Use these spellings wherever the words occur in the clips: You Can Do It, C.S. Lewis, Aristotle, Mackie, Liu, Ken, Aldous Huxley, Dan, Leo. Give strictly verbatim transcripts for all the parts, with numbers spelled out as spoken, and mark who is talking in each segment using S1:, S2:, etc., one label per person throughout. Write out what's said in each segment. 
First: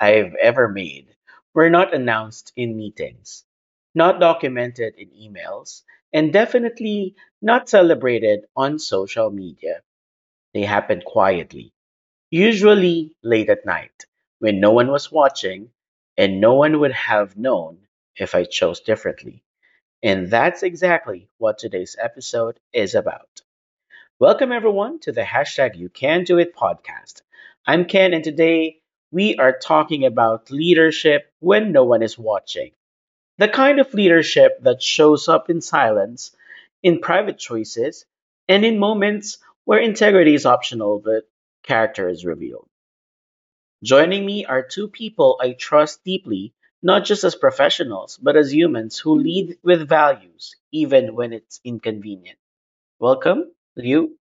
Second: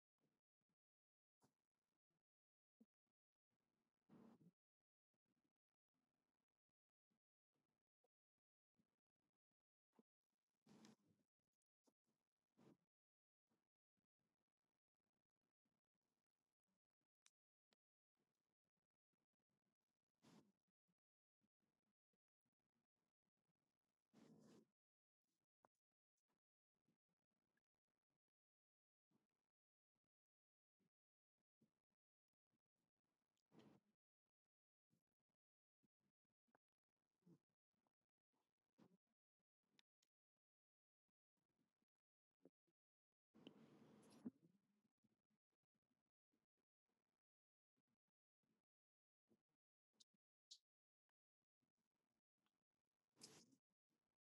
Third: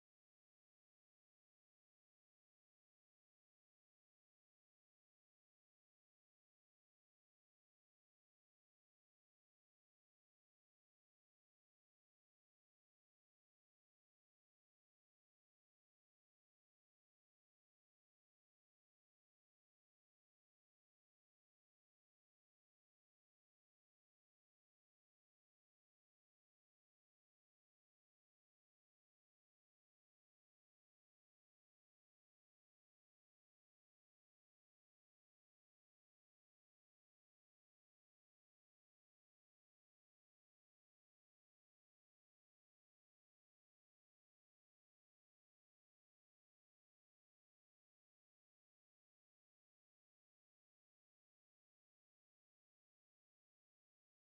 S1: I've ever made were not announced in meetings, not documented in emails, and definitely not celebrated on social media. They happened quietly, usually late at night, when no one was watching, and no one would have known if I chose differently. And that's exactly what today's episode is about. Welcome everyone to the hashtag You Can Do It podcast. I'm Ken, and today we are talking about leadership when no one is watching. The kind of leadership that shows up in silence, in private choices, and in moments where integrity is optional but character is revealed. Joining me are two people I trust deeply, not just as professionals, but as humans who lead with values, even when it's inconvenient. Welcome, Liu.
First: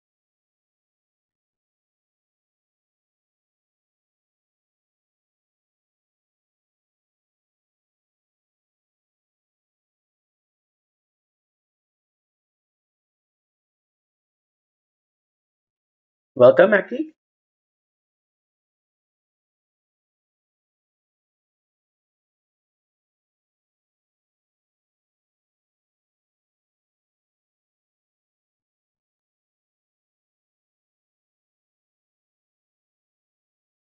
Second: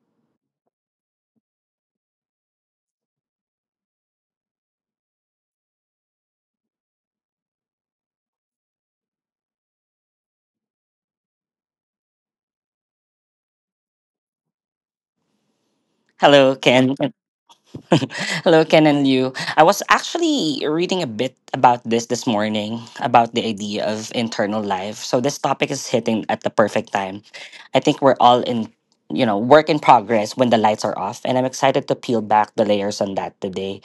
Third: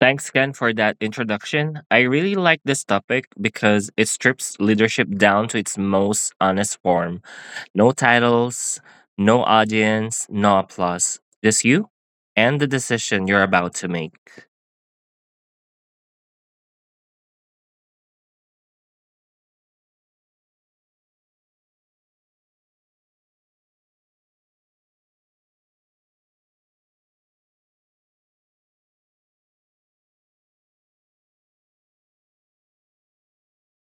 S2: Thanks, Ken, for that introduction. I really like this topic because it strips leadership down to its most honest form. No titles, no audience, no applause. Just you and the decision you're about to make.
S3: Hello,
S1: Welcome,
S3: Ken.
S1: Aki.
S3: Hello, Ken and Liu. I was actually reading a bit about this this morning about the idea of internal life. So this topic is hitting at the perfect time. I think we're all in, you know, work in progress when the lights are off, and I'm excited to peel back the layers on that today.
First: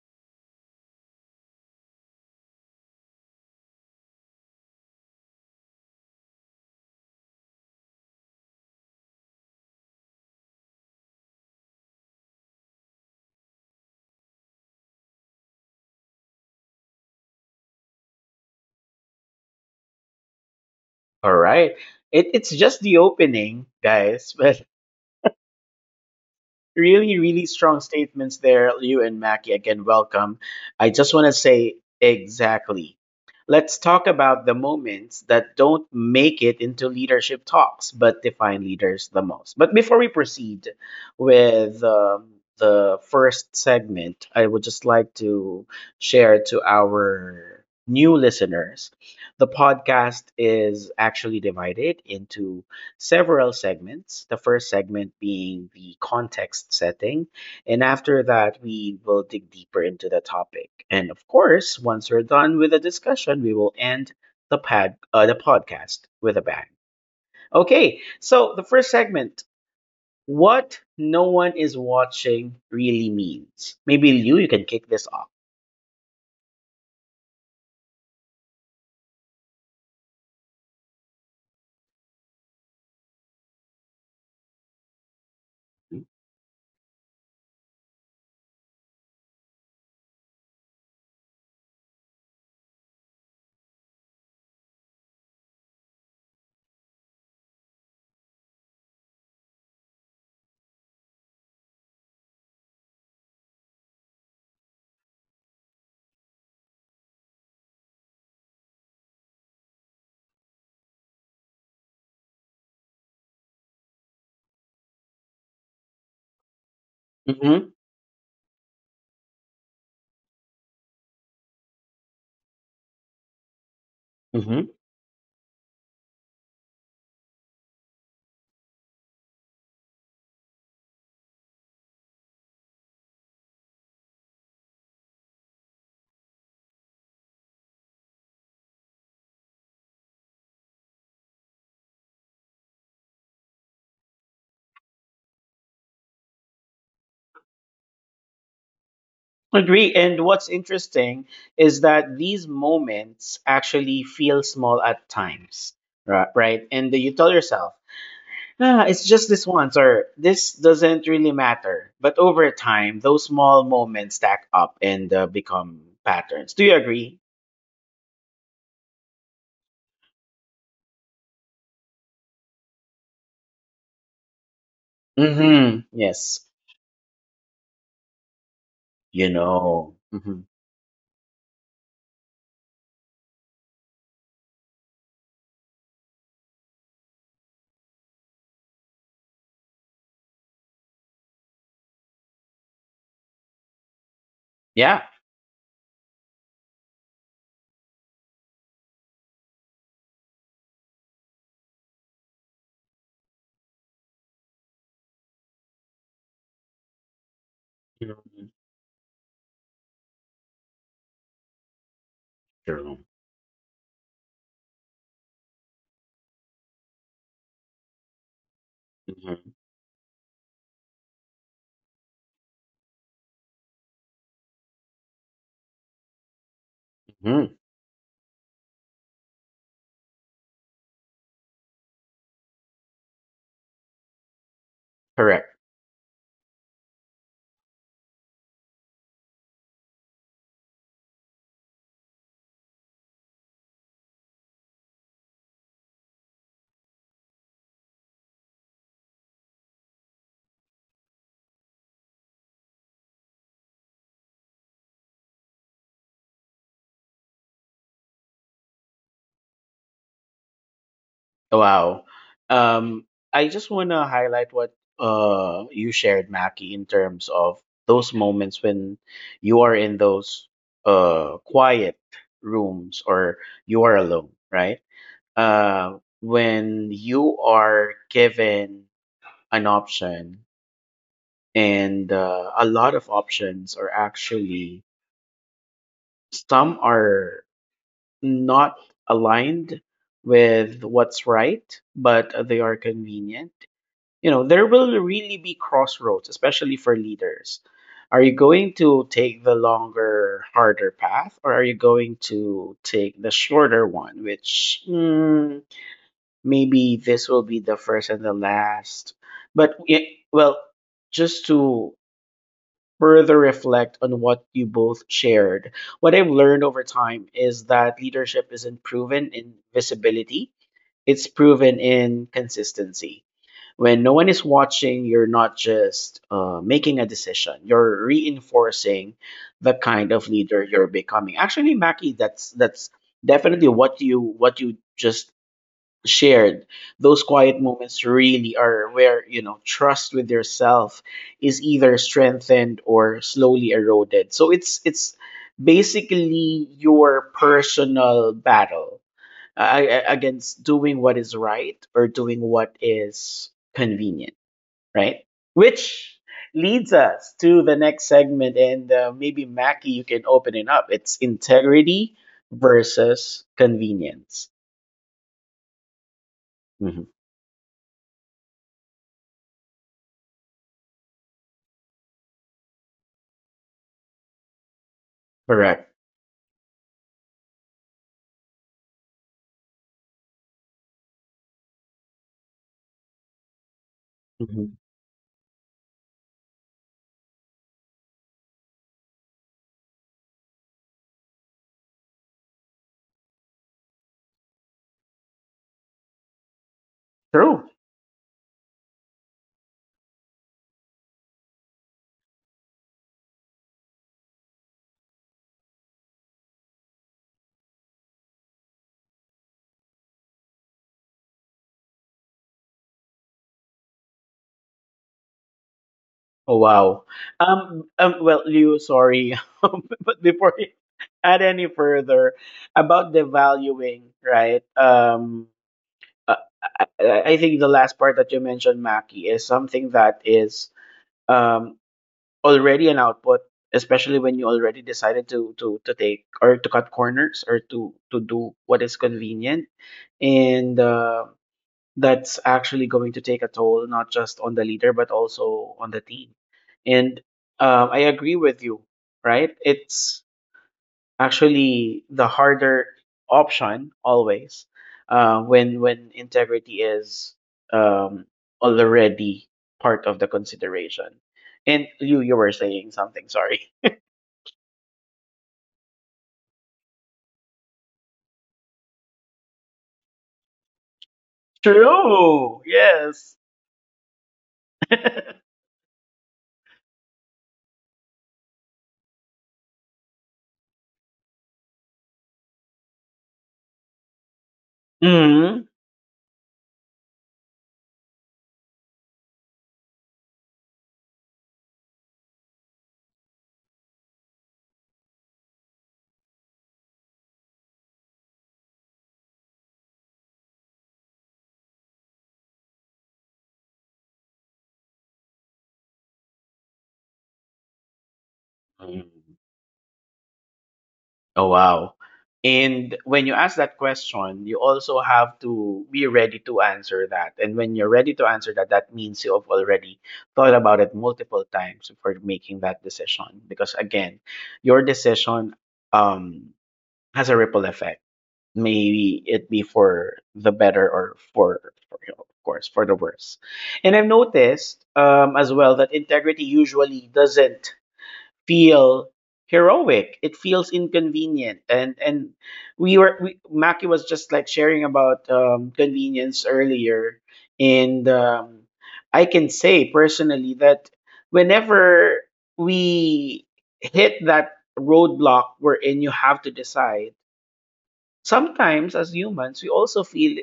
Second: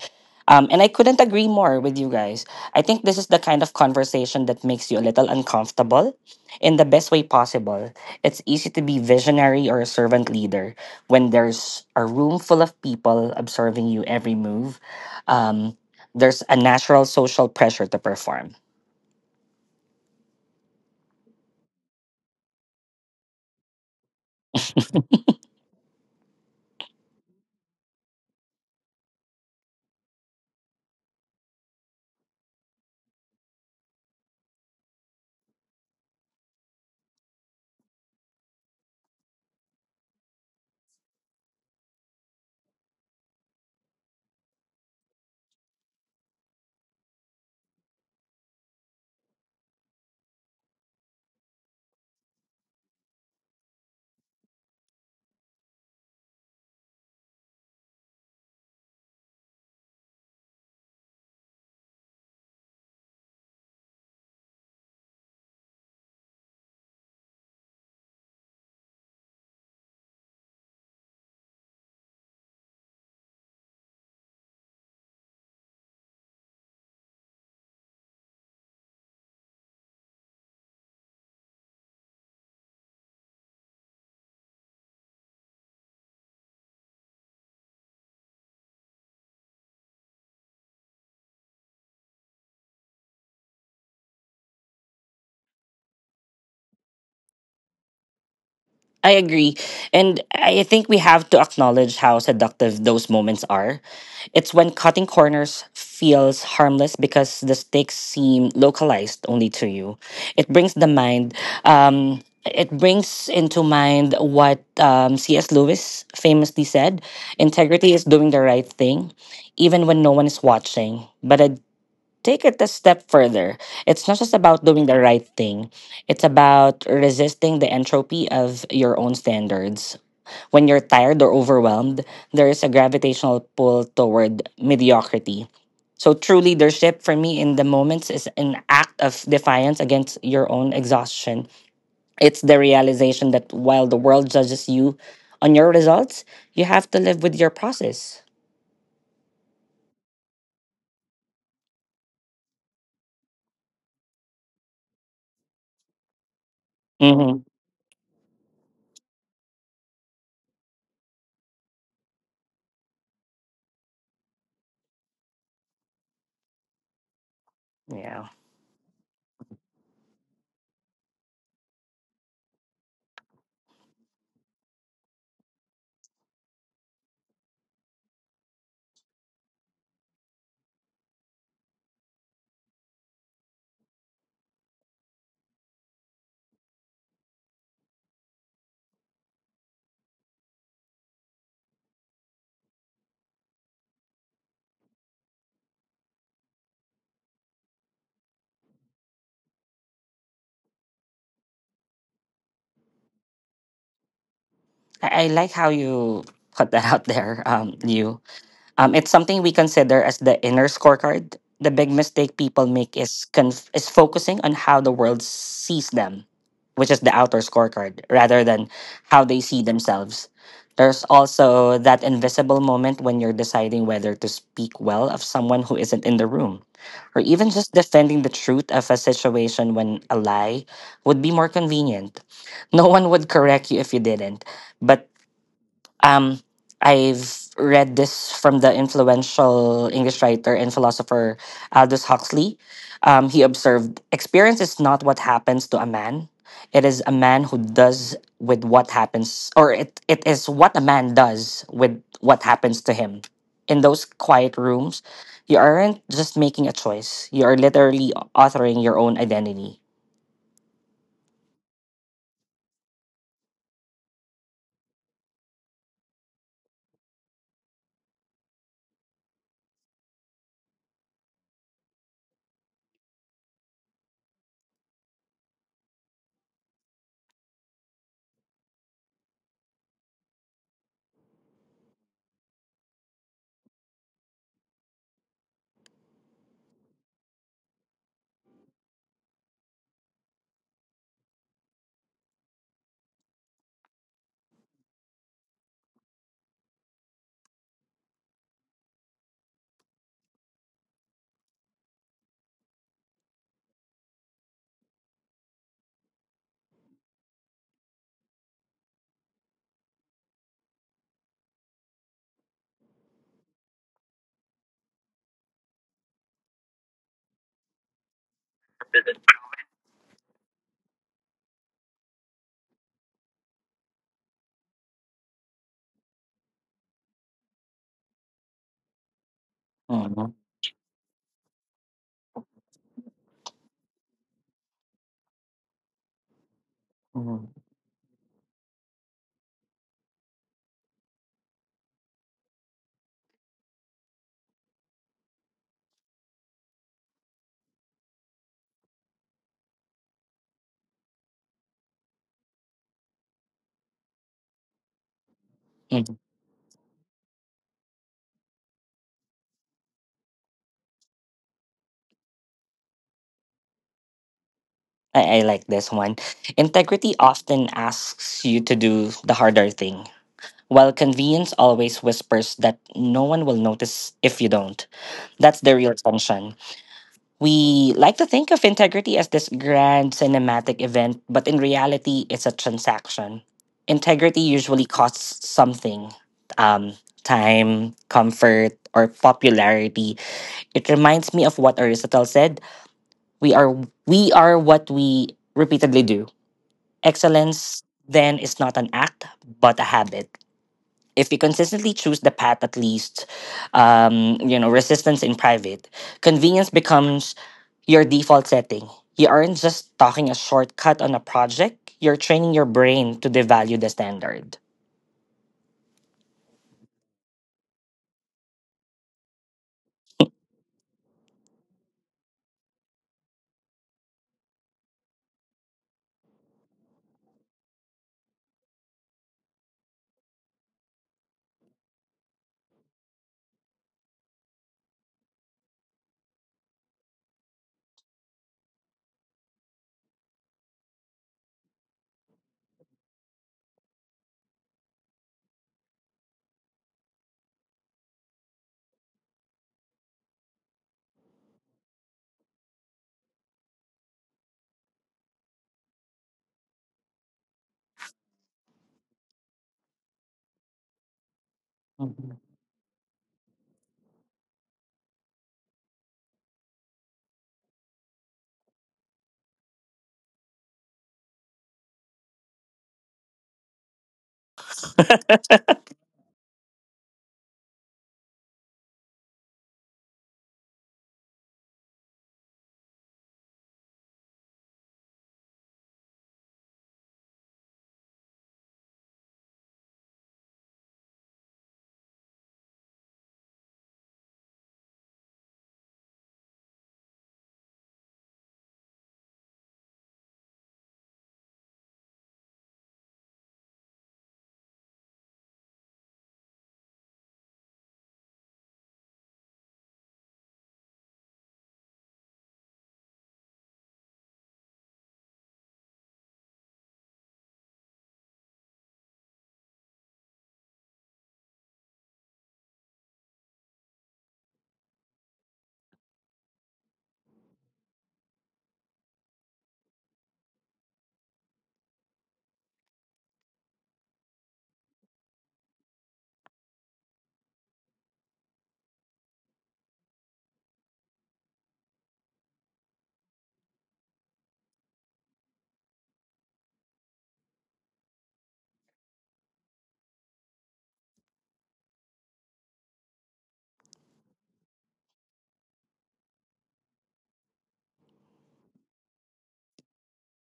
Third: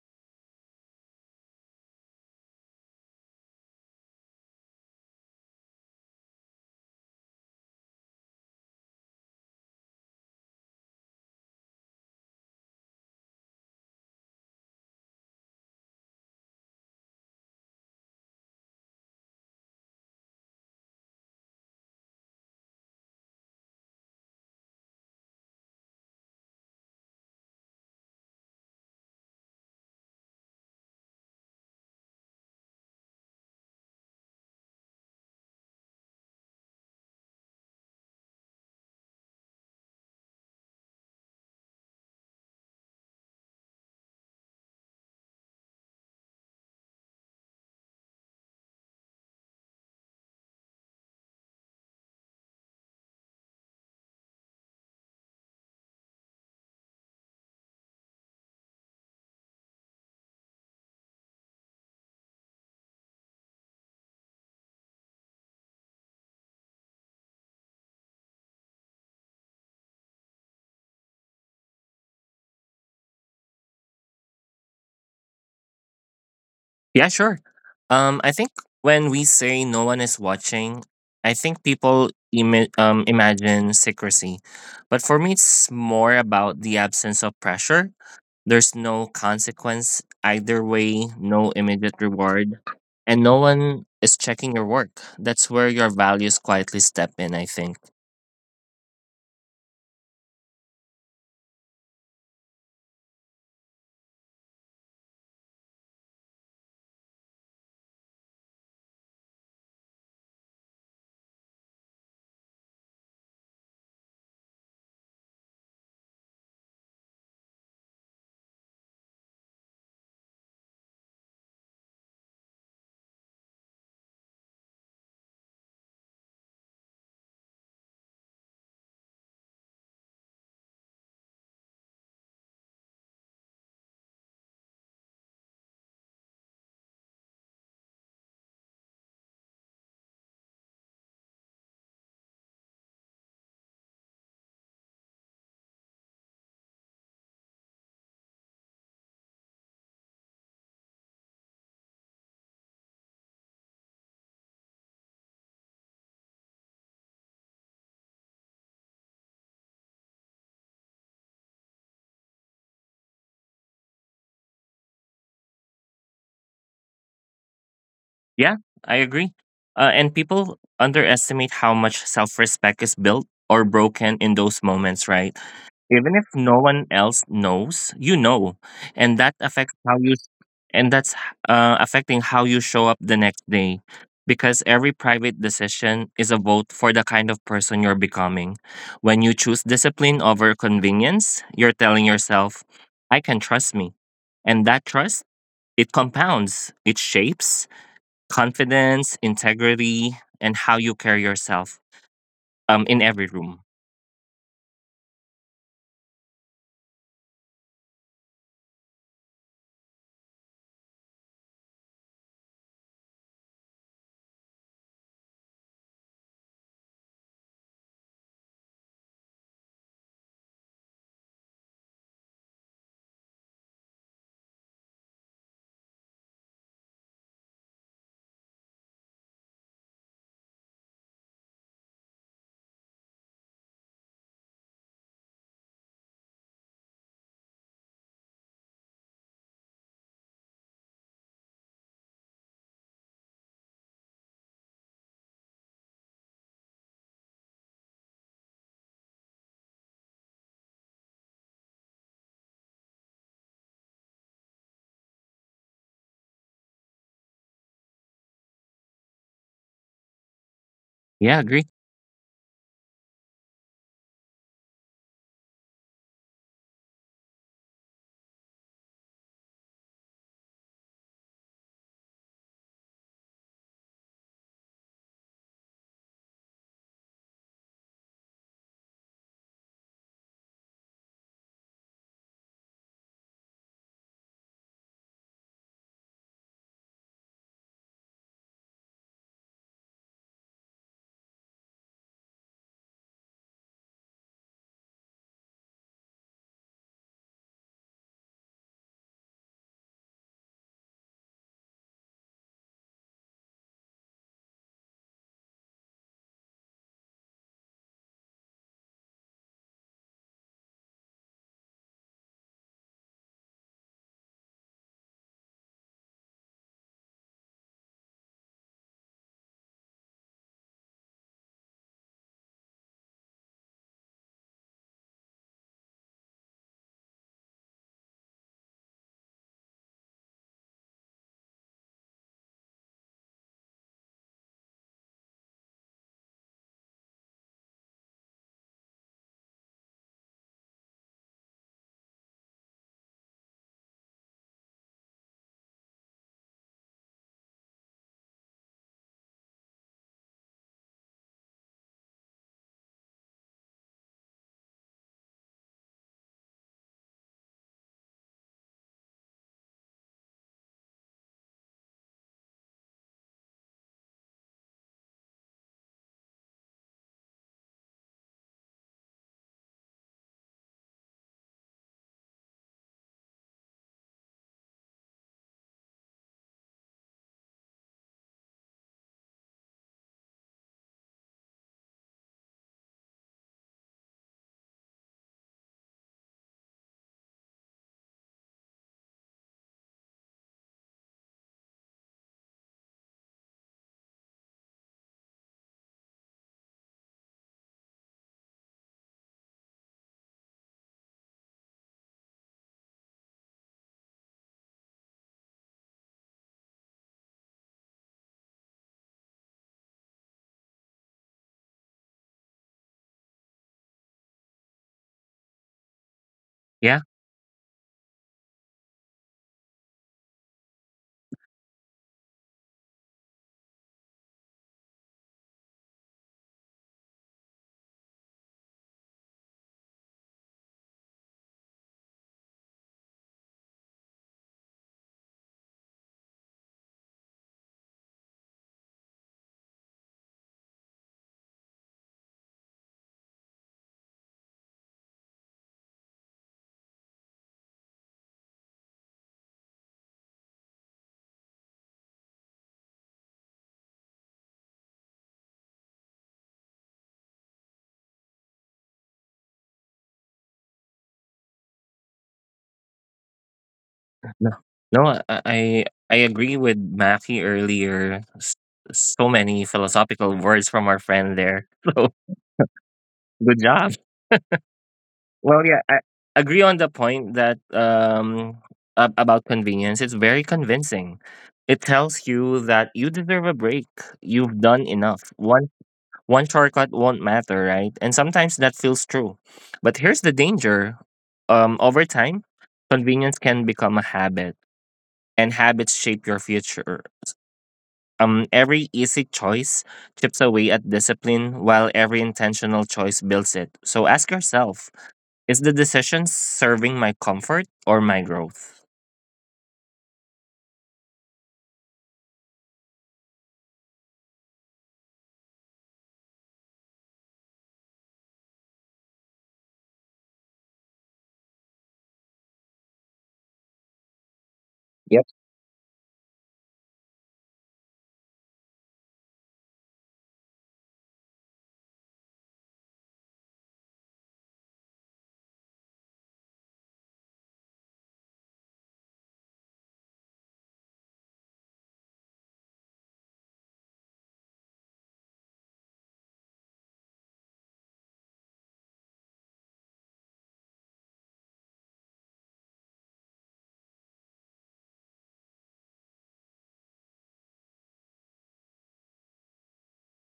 S3: Um, and I couldn't agree more with you guys. I think this is the kind of conversation that makes you a little uncomfortable in the best way possible. It's easy to be visionary or a servant leader when there's a room full of people observing you every move. um, there's a natural social pressure to perform.
S1: All right. It, it's just the opening, guys, but really, really strong statements there, Liu and Mackie. Again, welcome. I just want to say exactly. Let's talk about the moments that don't make it into leadership talks, but define leaders the most. But before we proceed with um, the first segment, I would just like to share to our new listeners the podcast is actually divided into several segments. The first segment being the context setting. And after that, we will dig deeper into the topic. And of course, once we're done with the discussion, we will end the, pad, uh, the podcast with a bang. Okay, so the first segment what no one is watching really means. Maybe Liu, you can kick this off.
S2: Yeah, sure. Um, I think when we say no one is watching, I think people imi- um, imagine secrecy. But for me, it's more about the absence of pressure. There's no consequence either way, no immediate reward, and no one is checking your work. That's where your values quietly step in, I think.
S3: I agree. And I think we have to acknowledge how seductive those moments are. It's when cutting corners feels harmless because the stakes seem localized only to you. It brings the mind, um, it brings into mind what um, C S. Lewis famously said:
S1: Mm-hmm.
S3: integrity is doing the right thing, even when no one is watching. But a take it a step further. It's not just about
S1: Mm-hmm.
S3: doing the right thing, it's about resisting the entropy of your own standards. When you're tired or overwhelmed, there is a gravitational pull toward mediocrity. So, true leadership for me in the moments is an act of defiance against your own exhaustion. It's the realization that while the world judges you on your results, you have to live with your process.
S1: Agree. And what's interesting is that these moments actually feel small at times, ri- right? And you tell
S3: hmm
S1: yourself, ah, it's just this once, or this doesn't really matter. But over time, those small moments stack up and uh, become patterns. Do you agree?
S3: Yeah.
S2: Yeah, I agree. Uh, and people underestimate how much self respect is built or broken in those moments, right?
S1: Hmm.
S2: Even
S1: Yes.
S2: if no one else knows you know and
S1: You
S2: that affects how
S1: know.
S2: you
S1: Hmm.
S2: and that's uh, affecting how you show up the next day, because every private decision is a vote for the kind of person you're becoming. When you choose discipline over convenience, you're telling yourself I can trust me. And that
S1: Yeah.
S2: trust, it compounds. It shapes confidence, integrity, and how you carry yourself um, in every room.
S3: I, I like how you put that out there, um, you.
S1: Mhm.
S3: Um, it's something we consider as the inner scorecard. The big mistake people make
S1: True.
S3: is conf- is focusing on how the world sees them, which is the outer scorecard, rather than how they
S1: Hmm.
S3: see themselves. There's also that invisible moment when you're deciding whether to speak well of someone who isn't in the room, or even
S1: Hmm.
S3: just defending the truth of a situation when a lie would be more convenient. No one would correct you if you didn't, but
S1: Correct.
S3: um, I've read this from the influential English writer and philosopher Aldous Huxley. Um, he observed: experience is not what happens to a man, it is a man who does with what happens, or it, it is what a man does with what happens to him. In those quiet rooms, you aren't just making a choice, you are literally authoring your own identity.
S2: Yeah, agree.
S1: Wow. Um, I just want to highlight what uh you shared, Mackie, in terms of those moments when you are in those uh quiet rooms or you are alone, right? Uh, when you are given an option, and uh, a lot of options are actually some are not aligned with what's right, but they are convenient, you know, there will really be crossroads, especially for leaders. Are you going to take the longer harder path or are you going to take the shorter one, which mm, maybe this will be the first and the last, but it, well, just to further reflect on what you both shared, what I've learned over time is that leadership isn't proven in visibility, it's proven in consistency. When no one is watching, you're not just uh, making a decision, you're reinforcing the kind of
S3: Mhm.
S1: leader you're becoming. Actually, Mackie, that's that's definitely what you what you just shared. Those
S3: Mhm.
S1: quiet moments really are where, you know, trust with yourself is either strengthened or slowly eroded. So it's it's basically your personal battle uh, against doing what is right or doing what is convenient, right? Which leads us to the next segment, and uh, maybe Mackie, you can open it up. It's integrity versus convenience.
S3: I, I like this one.
S1: Mhm.
S3: Integrity often asks you to do the harder thing, while convenience always whispers that no one will notice if you don't. That's the real
S1: Correct.
S3: tension. We like to think of integrity as this grand cinematic event, but in reality, it's a transaction. Integrity
S1: Mhm.
S3: usually costs something, um, time, comfort, or popularity. It reminds me of what Aristotle said: we are, we are what we repeatedly do.
S1: True.
S3: Excellence then is not an act, but a habit. If we consistently choose the path, at least, um, you know, resistance in private, convenience becomes your default setting. You aren't just talking a shortcut on a project, you're training your brain to devalue the standard.
S1: Oh, wow.
S2: Yeah.
S1: Um. Um well, Liu, sorry, but before you add any further about the valuing, right? Um. uh, I, I I think the last part that you mentioned, Mackie, is something that is um already an output, especially when you already decided to to to take or to cut corners or to to do what is convenient, and uh, that's actually going to take a toll not just on the leader but also on the team. And um, I agree with you, right? It's actually the harder option always, uh, when when integrity is um, already part of the consideration. And you
S3: Mhm.
S1: you were saying something. Sorry.
S2: No, no, I I I agree with Matthew earlier. S- So many philosophical words from our friend there. So
S1: True. Yes.
S2: good job. Well, yeah, I agree on the point that um ab- about convenience. It's very convincing. It tells you that you deserve a break. You've done enough.
S1: Hmm.
S2: One one shortcut won't matter, right? And sometimes that feels true. But here's the danger. Um, over time, convenience can become a habit, and habits shape your future. Um, every easy choice chips away at discipline, while every intentional choice builds it. So ask yourself, is the decision serving my comfort or my growth?
S1: Oh, wow. And when you ask that question, you also have to be ready to answer that. And when you're ready to answer that, that means you have already thought about it multiple times before making that decision. Because again, your
S2: Yep.
S1: decision um, has a ripple effect. Maybe it be for the better or for, for you know, of course, for the worse. And I've noticed um, as well that integrity usually doesn't feel heroic. It feels inconvenient, and and we were we, Maki was just like sharing about um, convenience earlier, and um, I can say personally that whenever we hit that roadblock wherein you have to decide, sometimes as humans we also feel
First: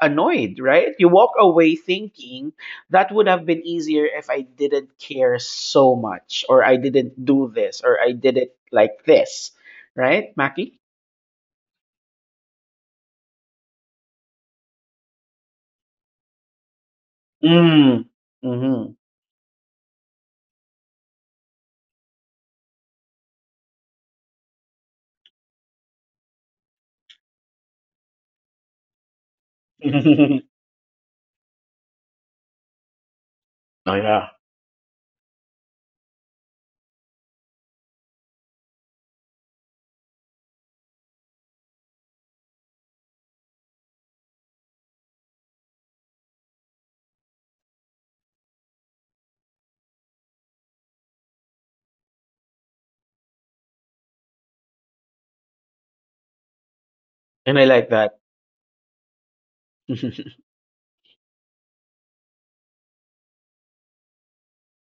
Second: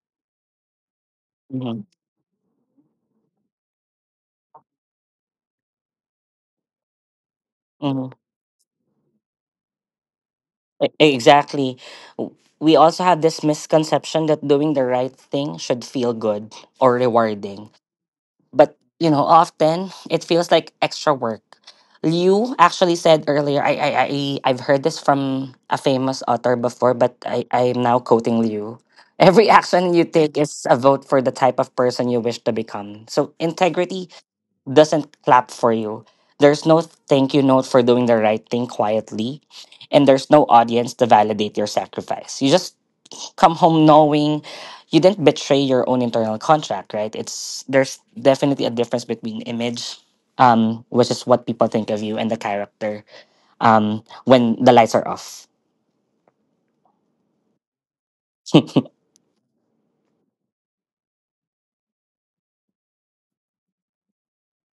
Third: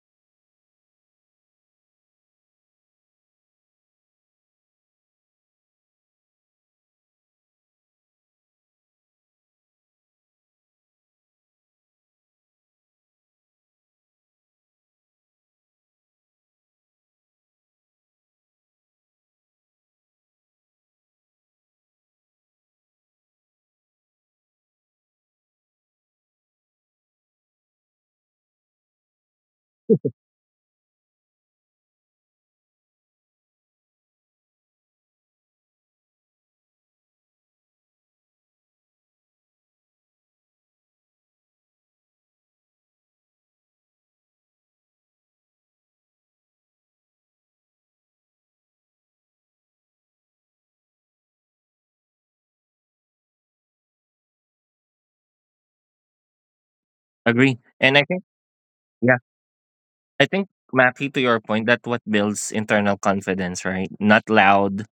S1: annoyed, right? You walk away
S3: Mhm.
S1: thinking that would have been easier if I didn't care so much, or I didn't do this, or
S3: Mhm.
S1: I did it like this, right, Maki?
S3: E- Exactly. W- We also have this misconception that doing the right thing should feel good or rewarding,
S1: Mm.
S3: but
S1: Mm-hmm.
S3: you know often it feels like extra work. Liu actually said earlier, i i, I i've heard this from a famous author before, but i i'm now quoting Liu. Every action you take is a vote for the type of person you wish to become, so
S1: Oh,
S3: integrity
S1: yeah.
S3: doesn't clap for you. There's no thank you note for doing the right thing quietly, and there's no audience to validate your sacrifice. You just come home knowing you didn't betray your own internal contract, right? It's there's definitely a difference between image, um, which is what people think of you, and the character, um, when the lights are off.
S1: And
S2: Agree.
S1: I like
S2: And I
S1: that.
S2: think, yeah, I think, Mappy, to your point, that what builds internal confidence, right? Not loud,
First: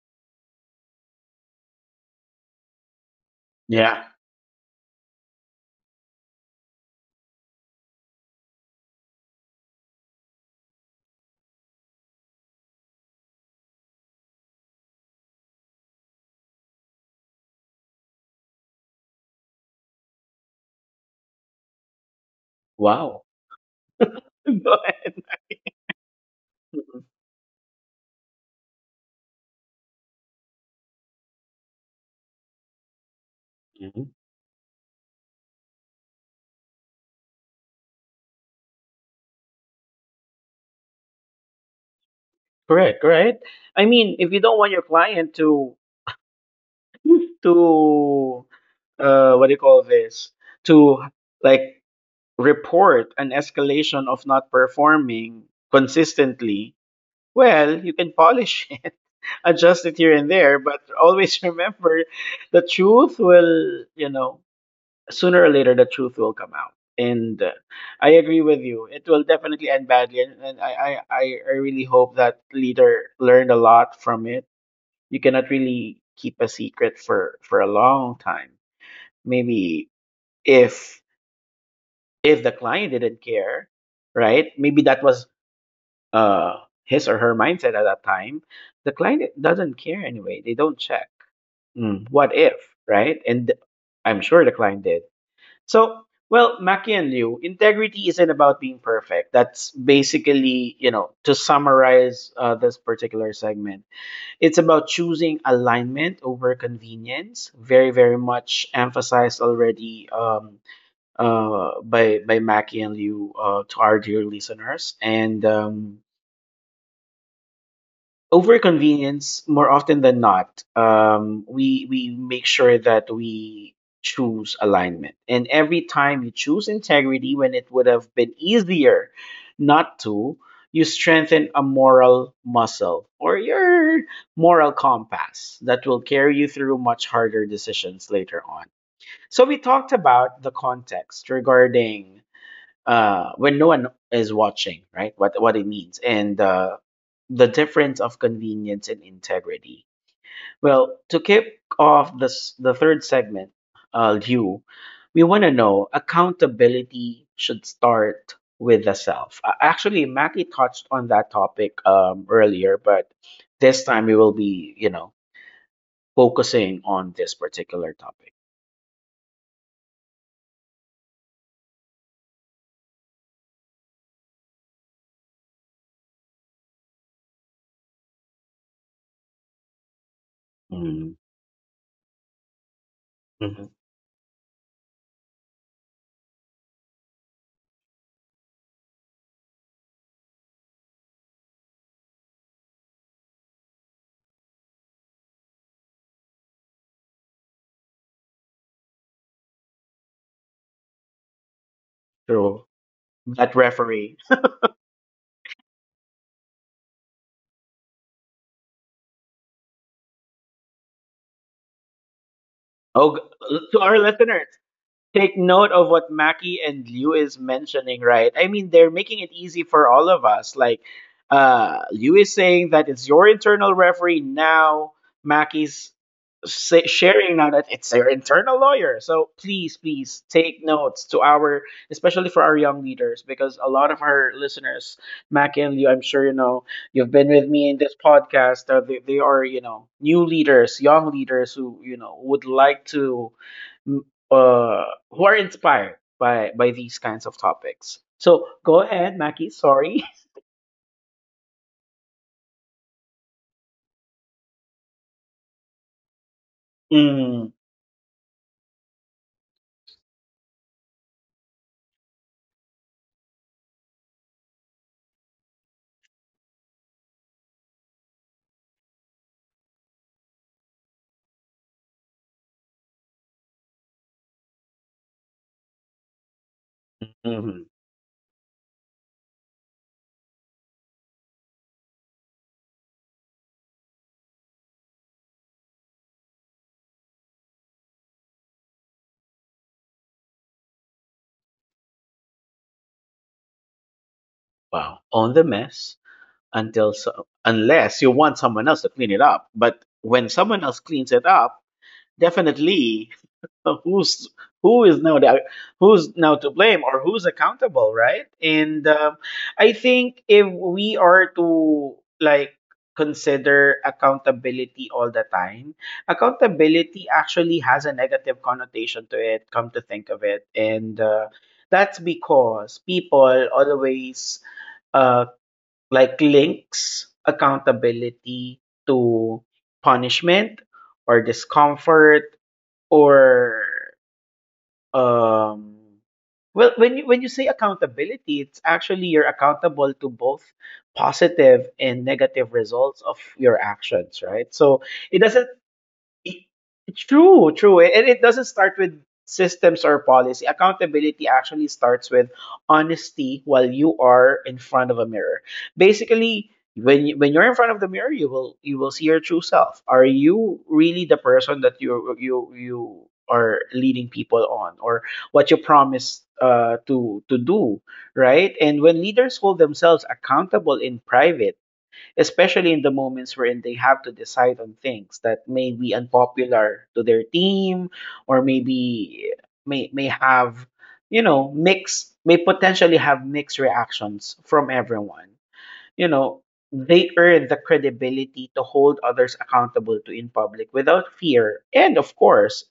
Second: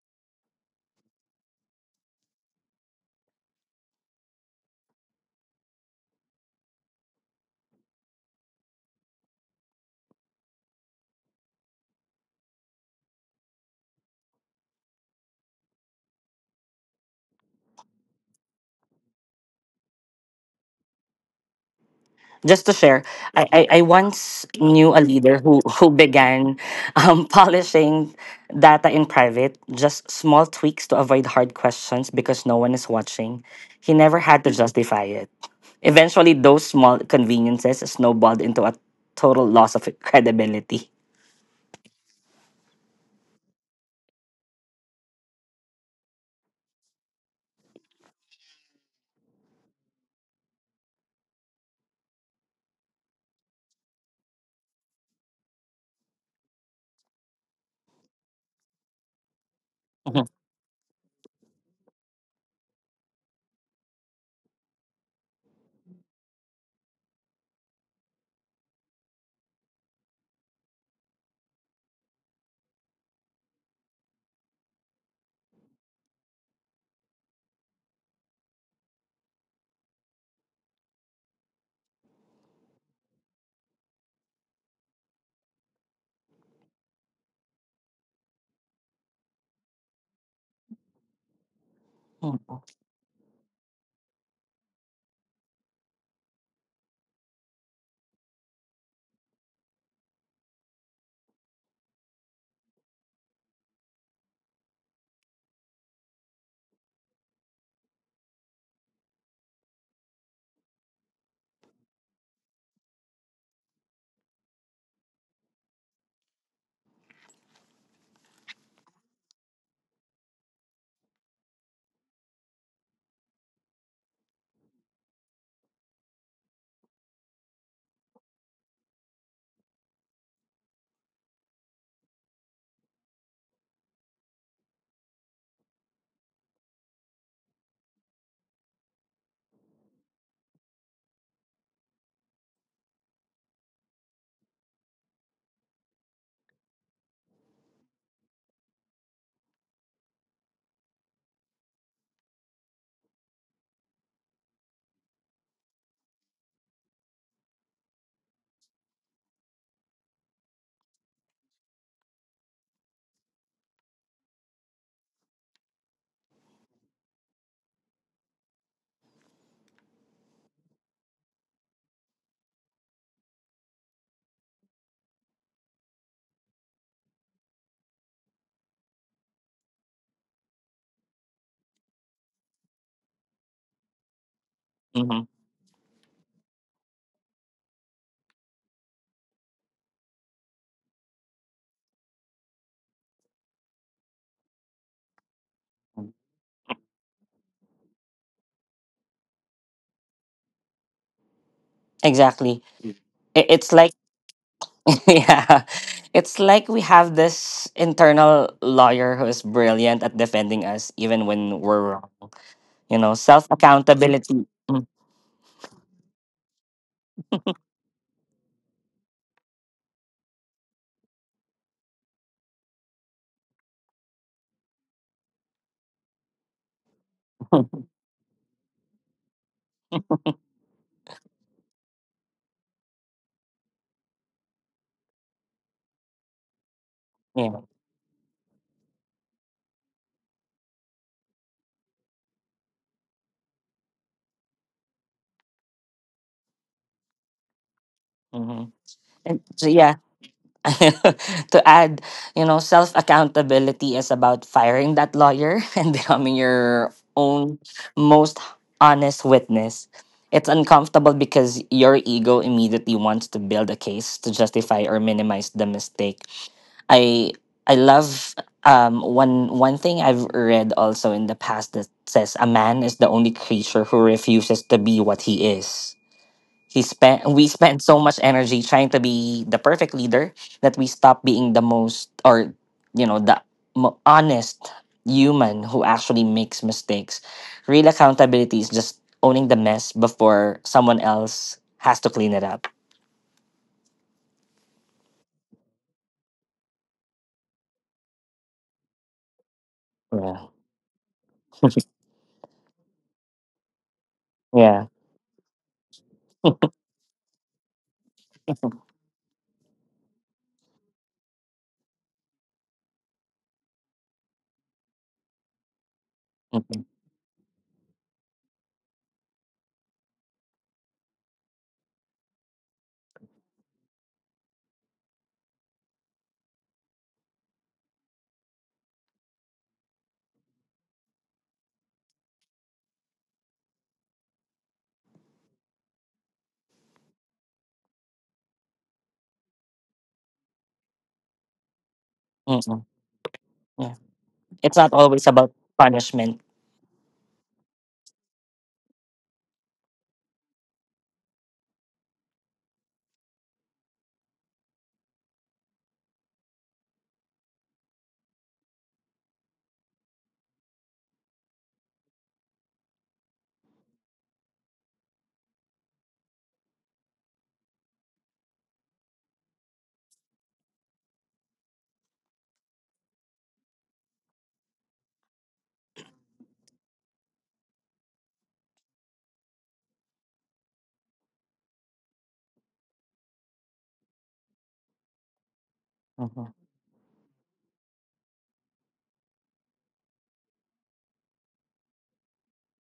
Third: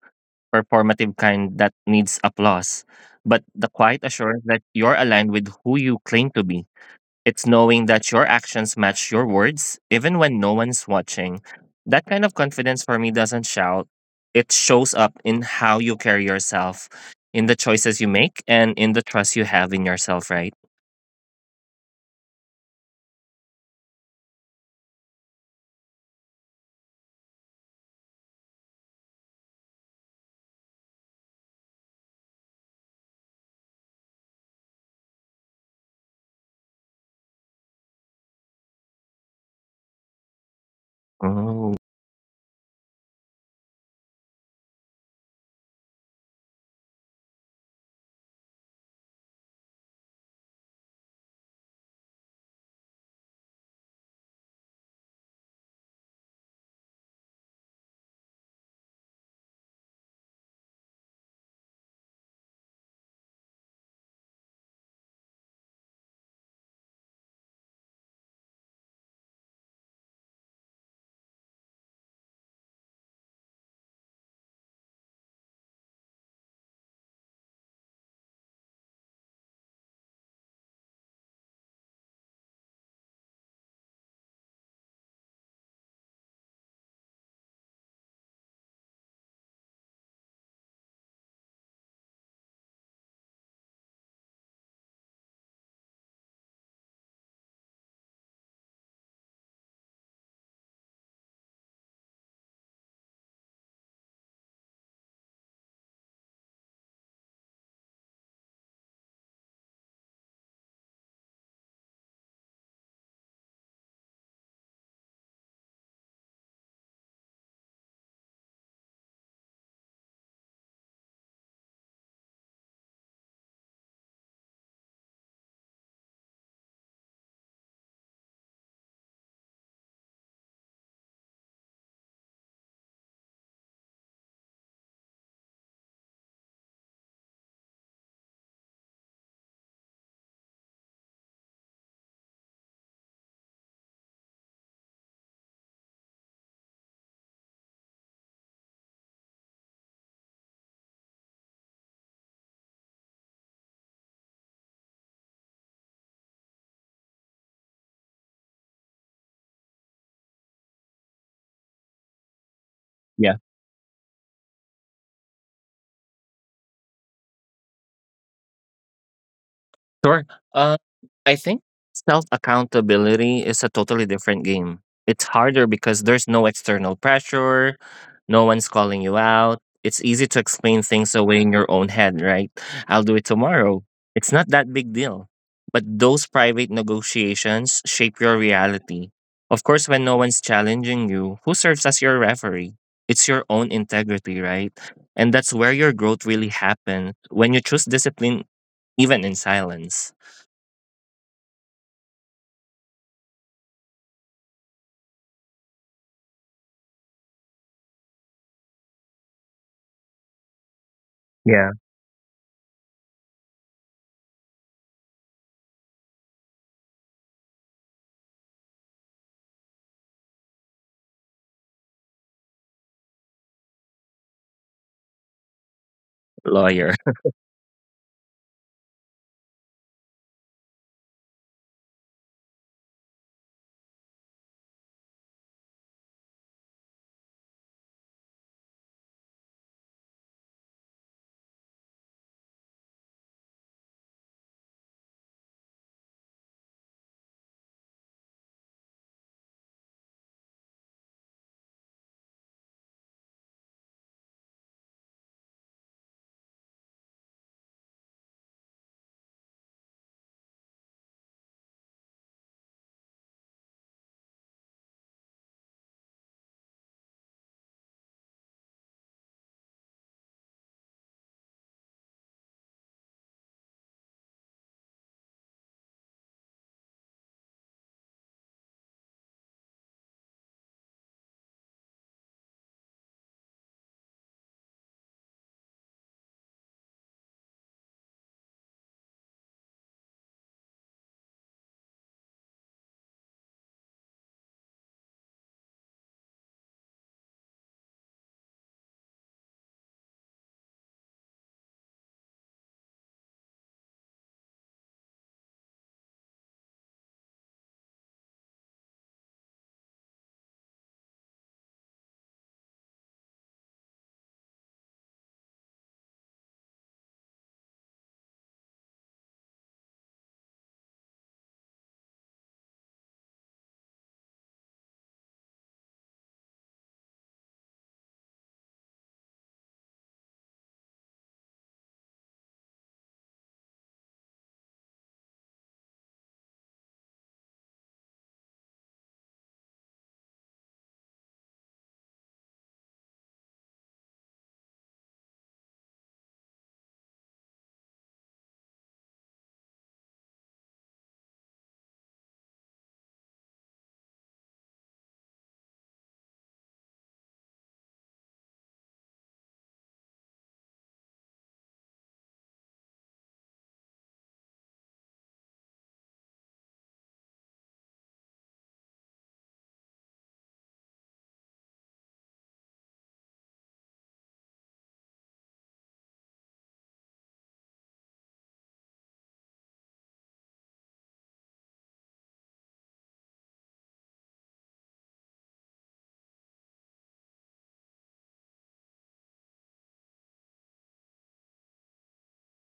S2: performative kind that needs applause, but the quiet
S1: Yeah.
S2: assurance that you're aligned with who you claim to be. It's knowing that your actions match your words, even when no one's watching. That kind of confidence for me doesn't shout. It shows up in how you carry yourself, in the choices you make, and in the trust you have in yourself, right?
S3: Just to share,
S1: Wow.
S3: I, I, I once
S1: Go
S3: knew a
S1: ahead.
S3: leader who, who began, um, polishing data in private, just small tweaks to avoid hard questions because no one is watching. He never
S1: Mm-hmm.
S3: had to justify it. Eventually, those small conveniences snowballed into a total loss of credibility.
S2: Oh,
S1: Correct, right? I mean, if you don't want your client to to uh what do you call this, to like report an escalation of not performing consistently, well, you can polish it, adjust it
S3: Mhm.
S1: here and there, but always remember the truth will, you know, sooner or later the truth will come out. And uh, I agree with you. It will definitely end badly. And, and I, I, I I really hope that leader learned a lot from it. You cannot really keep a secret for, for a long time. Maybe if If the client didn't care, right? Maybe that was uh his or her mindset at that time. The client doesn't care anyway. They don't check. Mm, what if, right? And I'm sure the client did. So, well, Maki and Liu, integrity isn't about being perfect. That's basically, you know, to summarize uh, this particular segment, it's about choosing alignment over convenience. Very, very much emphasized already um, uh, by by Mackie and Liu uh, to our dear listeners. And um, over convenience, more often than not, um, we we make sure that we choose alignment. And every time you choose integrity when it would have been easier not to, you strengthen a moral muscle or your moral compass that will carry you through much harder decisions later on. So we talked about the context regarding uh, when no one is watching, right? What what it means and uh, the difference of convenience and integrity. Well, to kick off this the third segment, uh, you, we want to know accountability should start with the self. Uh, actually, Mackie touched on that topic um, earlier, but this time we will be, you know, focusing on this particular topic.
S2: sure. Uh, I think self accountability is a totally different game. It's harder because there's no external pressure, no one's calling you out. It's easy to explain
S1: Mm-hmm.
S2: things away in your own head, right? I'll do it tomorrow. It's not that big
S3: Mhm.
S2: deal. But those private negotiations shape your reality. Of course, when no one's challenging you, who serves as your referee? It's your own integrity, right? And that's where your growth really happens, when you choose discipline, even in silence.
S3: Exactly.
S1: True.
S3: I-
S1: That
S3: It's like
S1: referee.
S3: yeah, it's like we have this internal lawyer who is brilliant at defending us even when
S2: Yeah.
S3: we're wrong. You know,
S1: Oh,
S3: self
S1: g- to our
S3: accountability.
S1: listeners, take note of what Mackie and Liu is mentioning, right? I mean, they're making it easy for all of us. Like, uh, Liu is saying that it's your internal referee now. Mackie's sa-
S2: Lawyer.
S1: sharing now that it's their internal lawyer. So please, please take notes to our, especially for our young leaders, because a lot of our listeners, Mackie and Liu, I'm sure you know, you've been with
S3: Yeah.
S1: me in this podcast. Uh, they, they are, you know, new leaders, young leaders who, you know, would like to uh, who are inspired by by these kinds of topics. So
S3: hmm
S1: go ahead,
S3: And
S1: Mackie.
S3: so, yeah,
S1: Sorry.
S3: to add, you know, self accountability is about firing that lawyer and becoming your
S1: Mm,
S3: own most honest witness. It's uncomfortable because your ego immediately wants to build a case to justify or minimize the mistake. I I love um one one thing I've read also in the past that says a man is the only creature who refuses to be what he is. He spent we
S1: mhm.
S3: spent so much energy trying to be the perfect leader that we stopped being the most or you know the mo- honest human who actually makes mistakes. Real accountability is just owning the mess before someone else has to clean it up.
S1: Wow. Own the mess until, so, unless you want someone else to clean it up. But when
S3: Yeah.
S1: someone else cleans it up, definitely of who's,
S3: Yeah.
S1: who is now the, who's now to blame or who's accountable, right?
S3: Mhm.
S1: And um, I think if we are to like consider accountability all the time, accountability actually has a negative connotation to it, come to think of it. And uh, that's because people always uh, like links accountability to punishment or discomfort or um, well, when you when you say accountability, it's actually you're accountable to both positive and negative
S3: Mhm.
S1: results of your
S3: Yeah.
S1: actions, right?
S3: It's
S1: So
S3: not always
S1: it
S3: about
S1: doesn't,
S3: punishment.
S1: I- true, true. And it doesn't start with systems or policy. Accountability actually starts with honesty while you are in front of a mirror. Basically, when you, when you're in front of the mirror, you will, you will see your true self. Are you really the person that you you you are leading people on or what you promise uh, to to do, right? And when leaders hold themselves accountable in private, especially in the moments wherein they have to decide on things that may be unpopular to their team or maybe may may have you know mixed, may potentially have mixed reactions from everyone, you know,
S3: Mhm.
S1: they earn the credibility to hold others accountable to in public without fear and of course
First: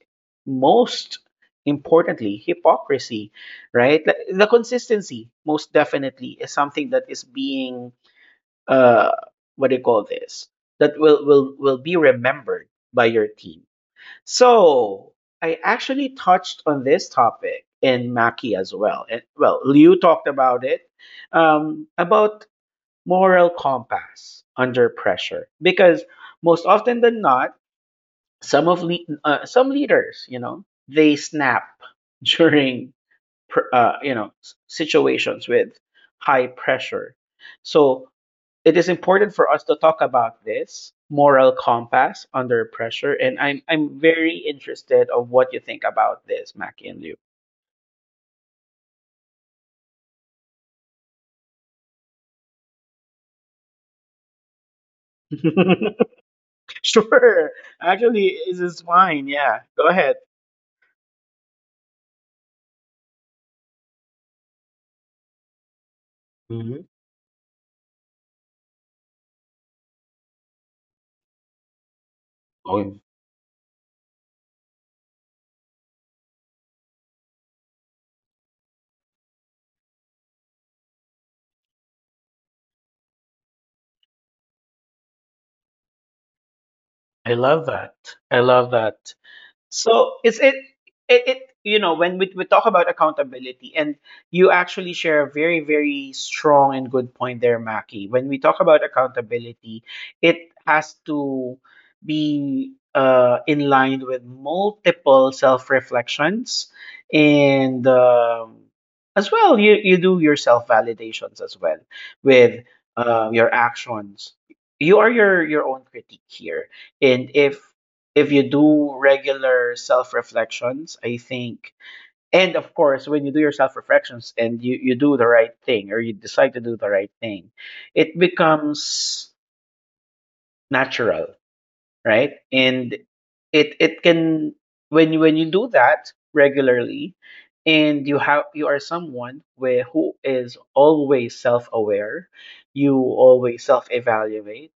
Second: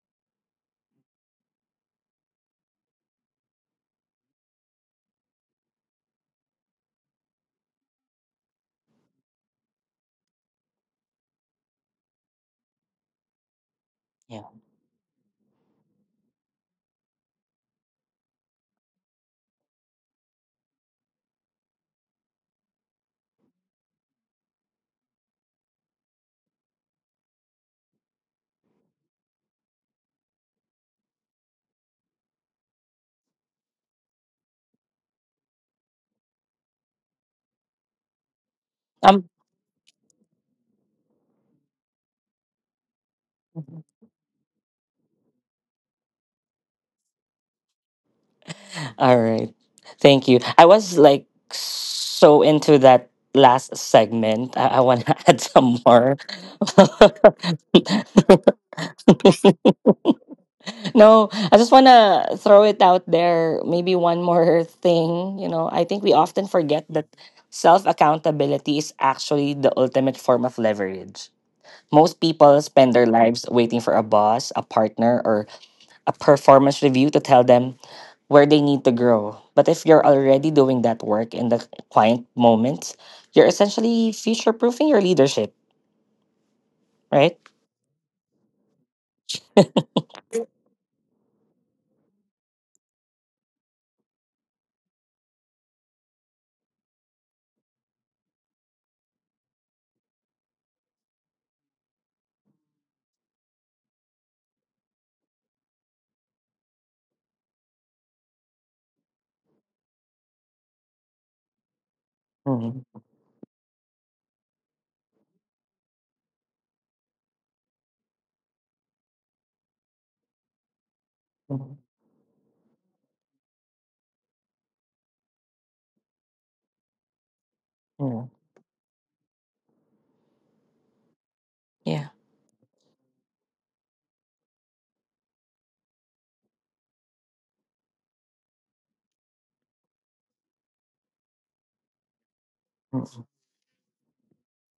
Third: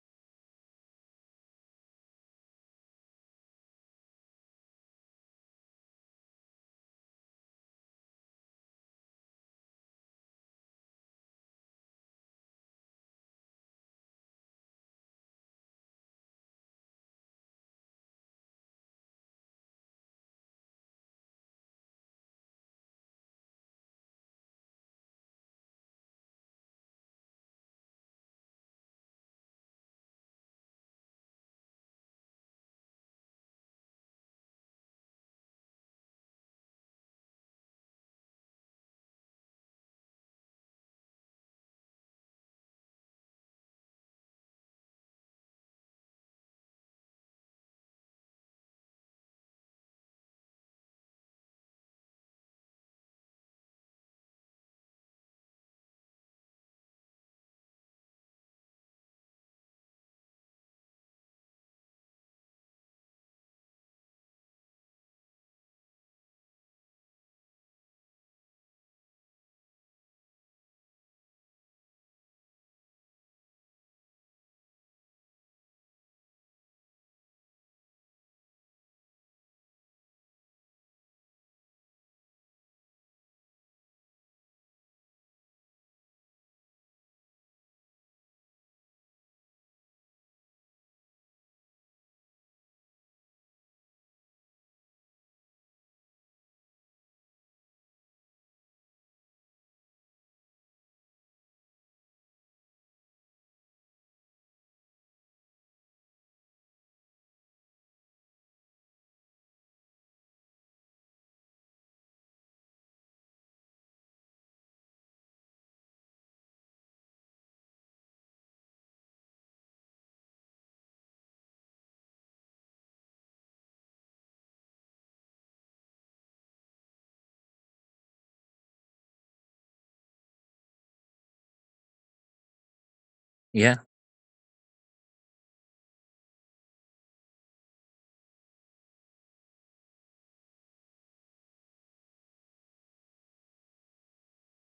S1: most importantly hypocrisy, right? The the consistency most definitely is something that is being uh, what do you call this? That will will will be remembered by your team.
S3: Yeah.
S1: So I actually touched on this topic in Maki as well. And well, Liu talked about it um, about moral compass under pressure because most often than not, some of le- uh, some leaders, you know, they snap during pr- uh, you know s- situations with high pressure. So it is
S3: Um
S1: important for us to talk about this moral compass under pressure, and i'm i'm very interested of what you think about this, Mackie and Liu.
S3: All right. Thank you. I was like so into that last segment. I, I want to add some more.
S1: Sure. Actually, this is fine. Yeah. Go ahead.
S3: No, I just want to throw it out there. Maybe one more thing. You know, I think we often forget
S1: Mhm.
S3: that self accountability is actually the ultimate form of leverage. Most people spend
S1: Oh,
S3: their lives waiting for a boss, a partner, or a performance review to tell them where they need to grow. But if you're already doing that work in the client moments, you're essentially future proofing your leadership,
S1: I
S3: right?
S1: love that. I love that. So it's it it, it you know when we, we talk about accountability and you actually share a very very strong and good point there, Maki. When we talk about accountability, it has to be uh, in line with multiple self reflections and um, as well, you, you do your self validations as well with
S3: Mhm.
S1: uh, your actions. You are your your own critique here, and if if you do regular self reflections, I think,
S3: Mhm.
S1: and of course, when you do your self reflections and you, you do the right thing or you decide to do the right thing, it
S3: Mhm.
S1: becomes natural,
S3: Yeah.
S1: right? And
S2: Yeah.
S1: it it can when you, when you do that regularly, and you have you are someone where who is always self aware, you
S3: Mhm.
S1: always self evaluate,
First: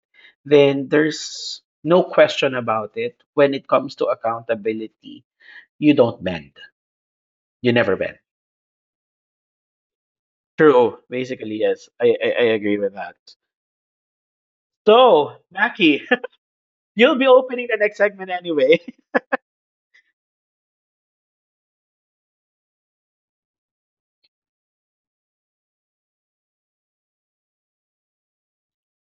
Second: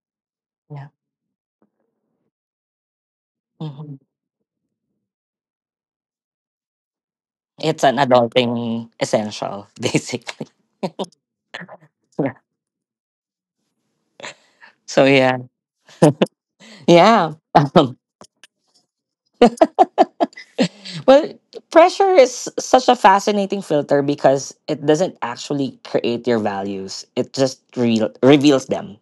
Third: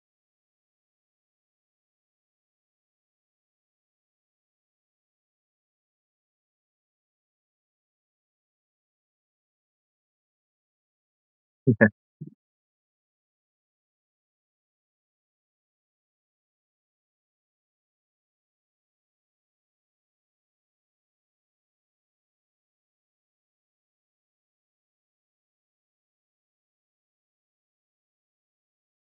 S3: Yeah.
S1: then there's no question about it when it
S3: Mhm.
S1: comes to accountability. You don't bend. You
S3: It's
S1: never
S3: an
S1: bend.
S3: adulting essential, basically.
S1: True. Basically, yes. I I,
S3: Yeah.
S1: I agree with that.
S3: So,
S1: So,
S3: yeah.
S1: Mackie, you'll be
S3: Yeah.
S1: opening the next segment anyway.
S3: Well, pressure is such a fascinating filter because it doesn't actually create your values, it just re- reveals them.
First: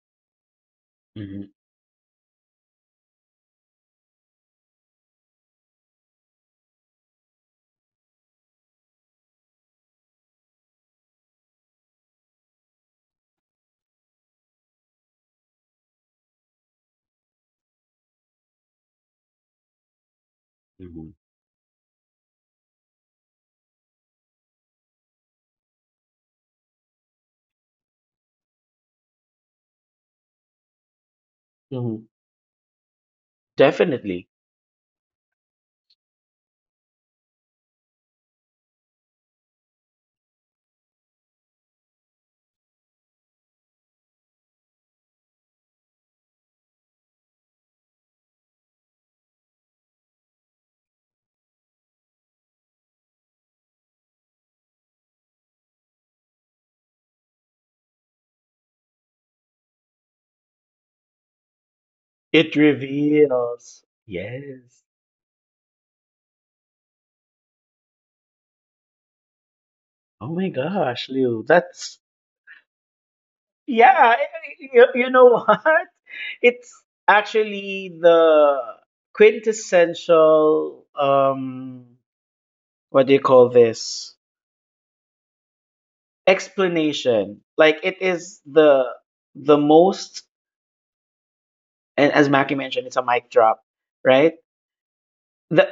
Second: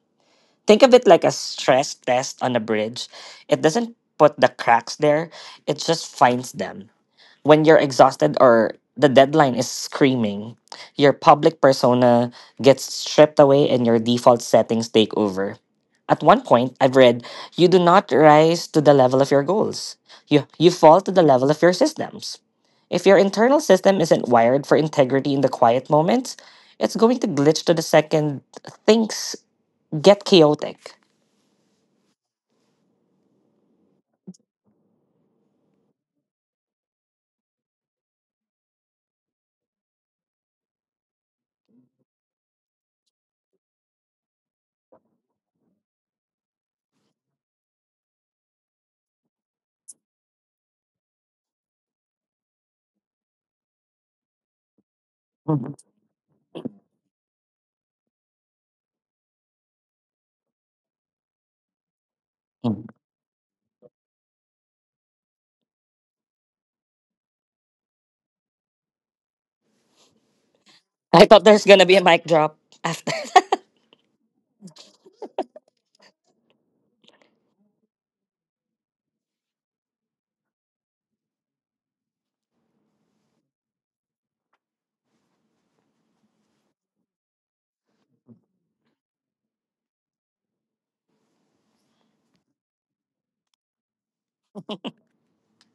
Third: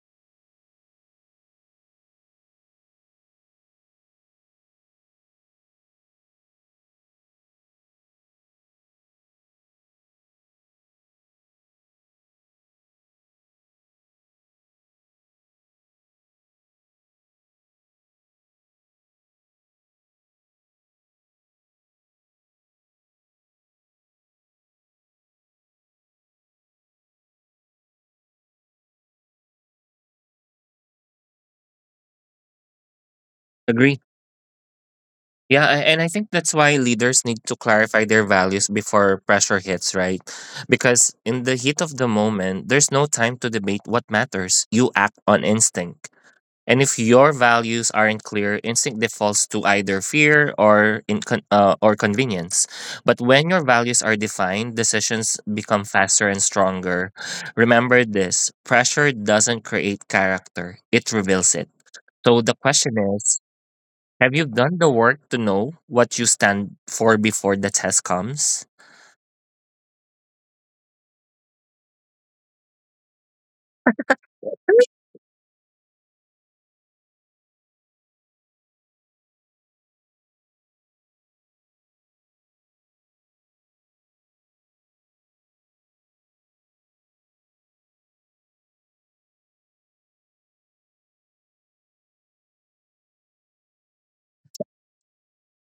S3: Think of it like a
S1: Mhm,
S3: stress test on a bridge. It doesn't put the cracks there, it just finds them. When you're exhausted or the deadline is screaming, your public persona gets stripped away and your default settings take over. At one point, I've read: you do not rise to the level of your goals. You you fall to
S1: mhm,
S3: the level of your systems. If your internal system isn't wired for integrity in the quiet moments, it's going to glitch to the second things get chaotic.
S1: mhm.
S2: Agree.
S1: Definitely.
S2: Yeah, a- and I think that's why leaders need to clarify their values before pressure hits, right? Because in the heat of the moment, there's no time to debate what matters. You act on instinct. And if your values aren't clear, instinct defaults to either fear or in con- uh, or convenience. But when your values are defined, decisions
S3: Mhm.
S2: become faster and stronger. Remember this, pressure doesn't create character. It reveals it. So
S1: It
S2: the
S3: Mm.
S2: question is,
S1: reveals.
S2: have you done
S1: Yes.
S2: the work to know what you stand for before the test comes?
S1: Oh my gosh,
S3: I thought
S1: Lou.
S3: there's gonna be a
S1: That's
S3: mic drop after.
S1: yeah. You, you know what? It's actually the quintessential um what do you call this? Explanation. Like it is the the most, and as Mackie mentioned, it's a mic drop, right? The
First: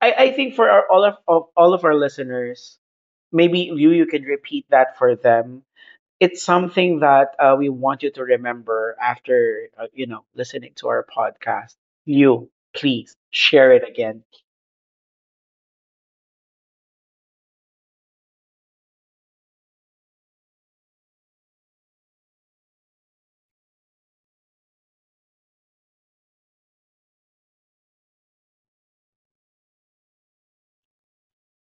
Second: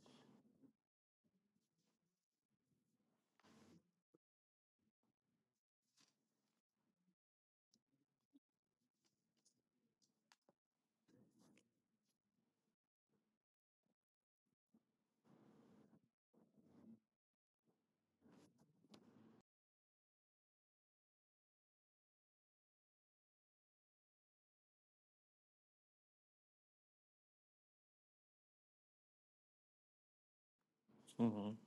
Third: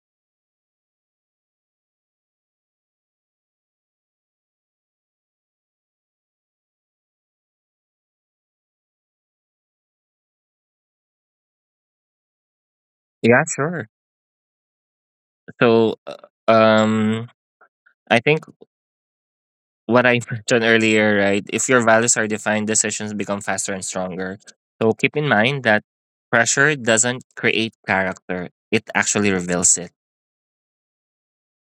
S1: I, I think for our, all of, of all of our listeners, maybe you you can repeat that for them. It's something that uh, we want you to remember after uh, you know, listening to our podcast. You please
S2: Yeah,
S1: share
S2: sure.
S1: it again.
S2: So, uh, um, I think what I mentioned earlier, right? If your values are defined, decisions become faster and stronger. So keep in mind that pressure doesn't create character; it actually reveals it.
S3: Mhm.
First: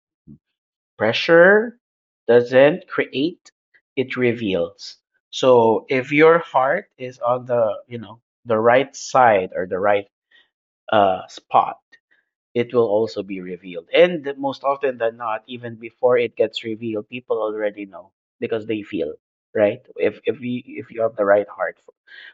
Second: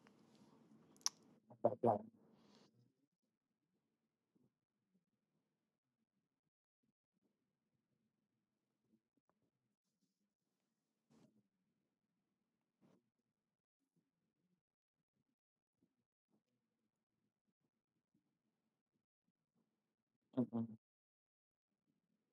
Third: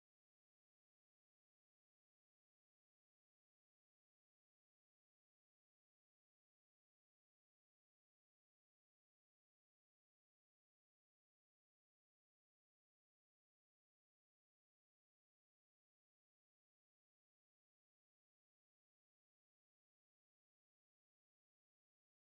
S3: But,
S1: Pressure
S3: yeah.
S1: doesn't create, it reveals. So if your heart is on the, you know, the right side or the right uh spot, it will also be revealed. And most often than not, even before it gets revealed, people already know because they feel, right? If if you
S3: Mhm.
S1: if you have the right heart for,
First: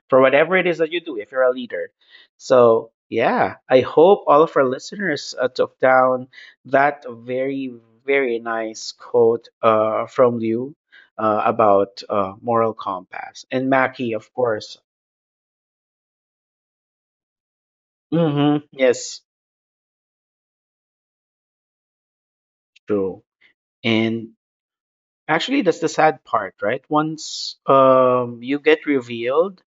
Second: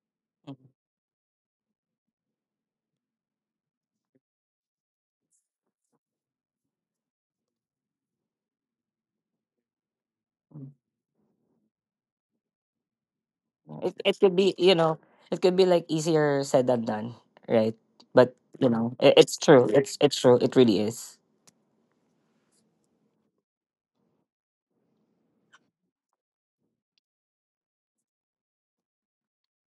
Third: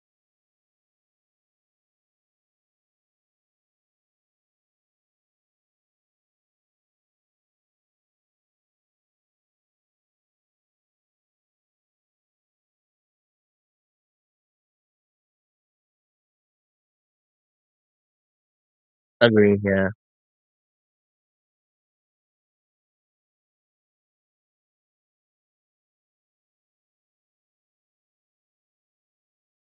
S1: for whatever it
S3: Mhm.
S1: is that you do, if you're a leader. So yeah, I hope all of our listeners uh, took down that very very nice quote uh, from you uh, about uh, moral compass, and
S3: It
S1: Mackie,
S3: it
S1: of
S3: could be, you
S1: course.
S3: know it could be like easier said than done, right? But
S1: Hmm.
S3: you know it,
S1: Yes,
S3: it's
S2: Agree.
S3: true.
S2: Yeah.
S3: It's it's true. It really is
S1: true. And actually, that's the sad part, right? Once um, you get revealed,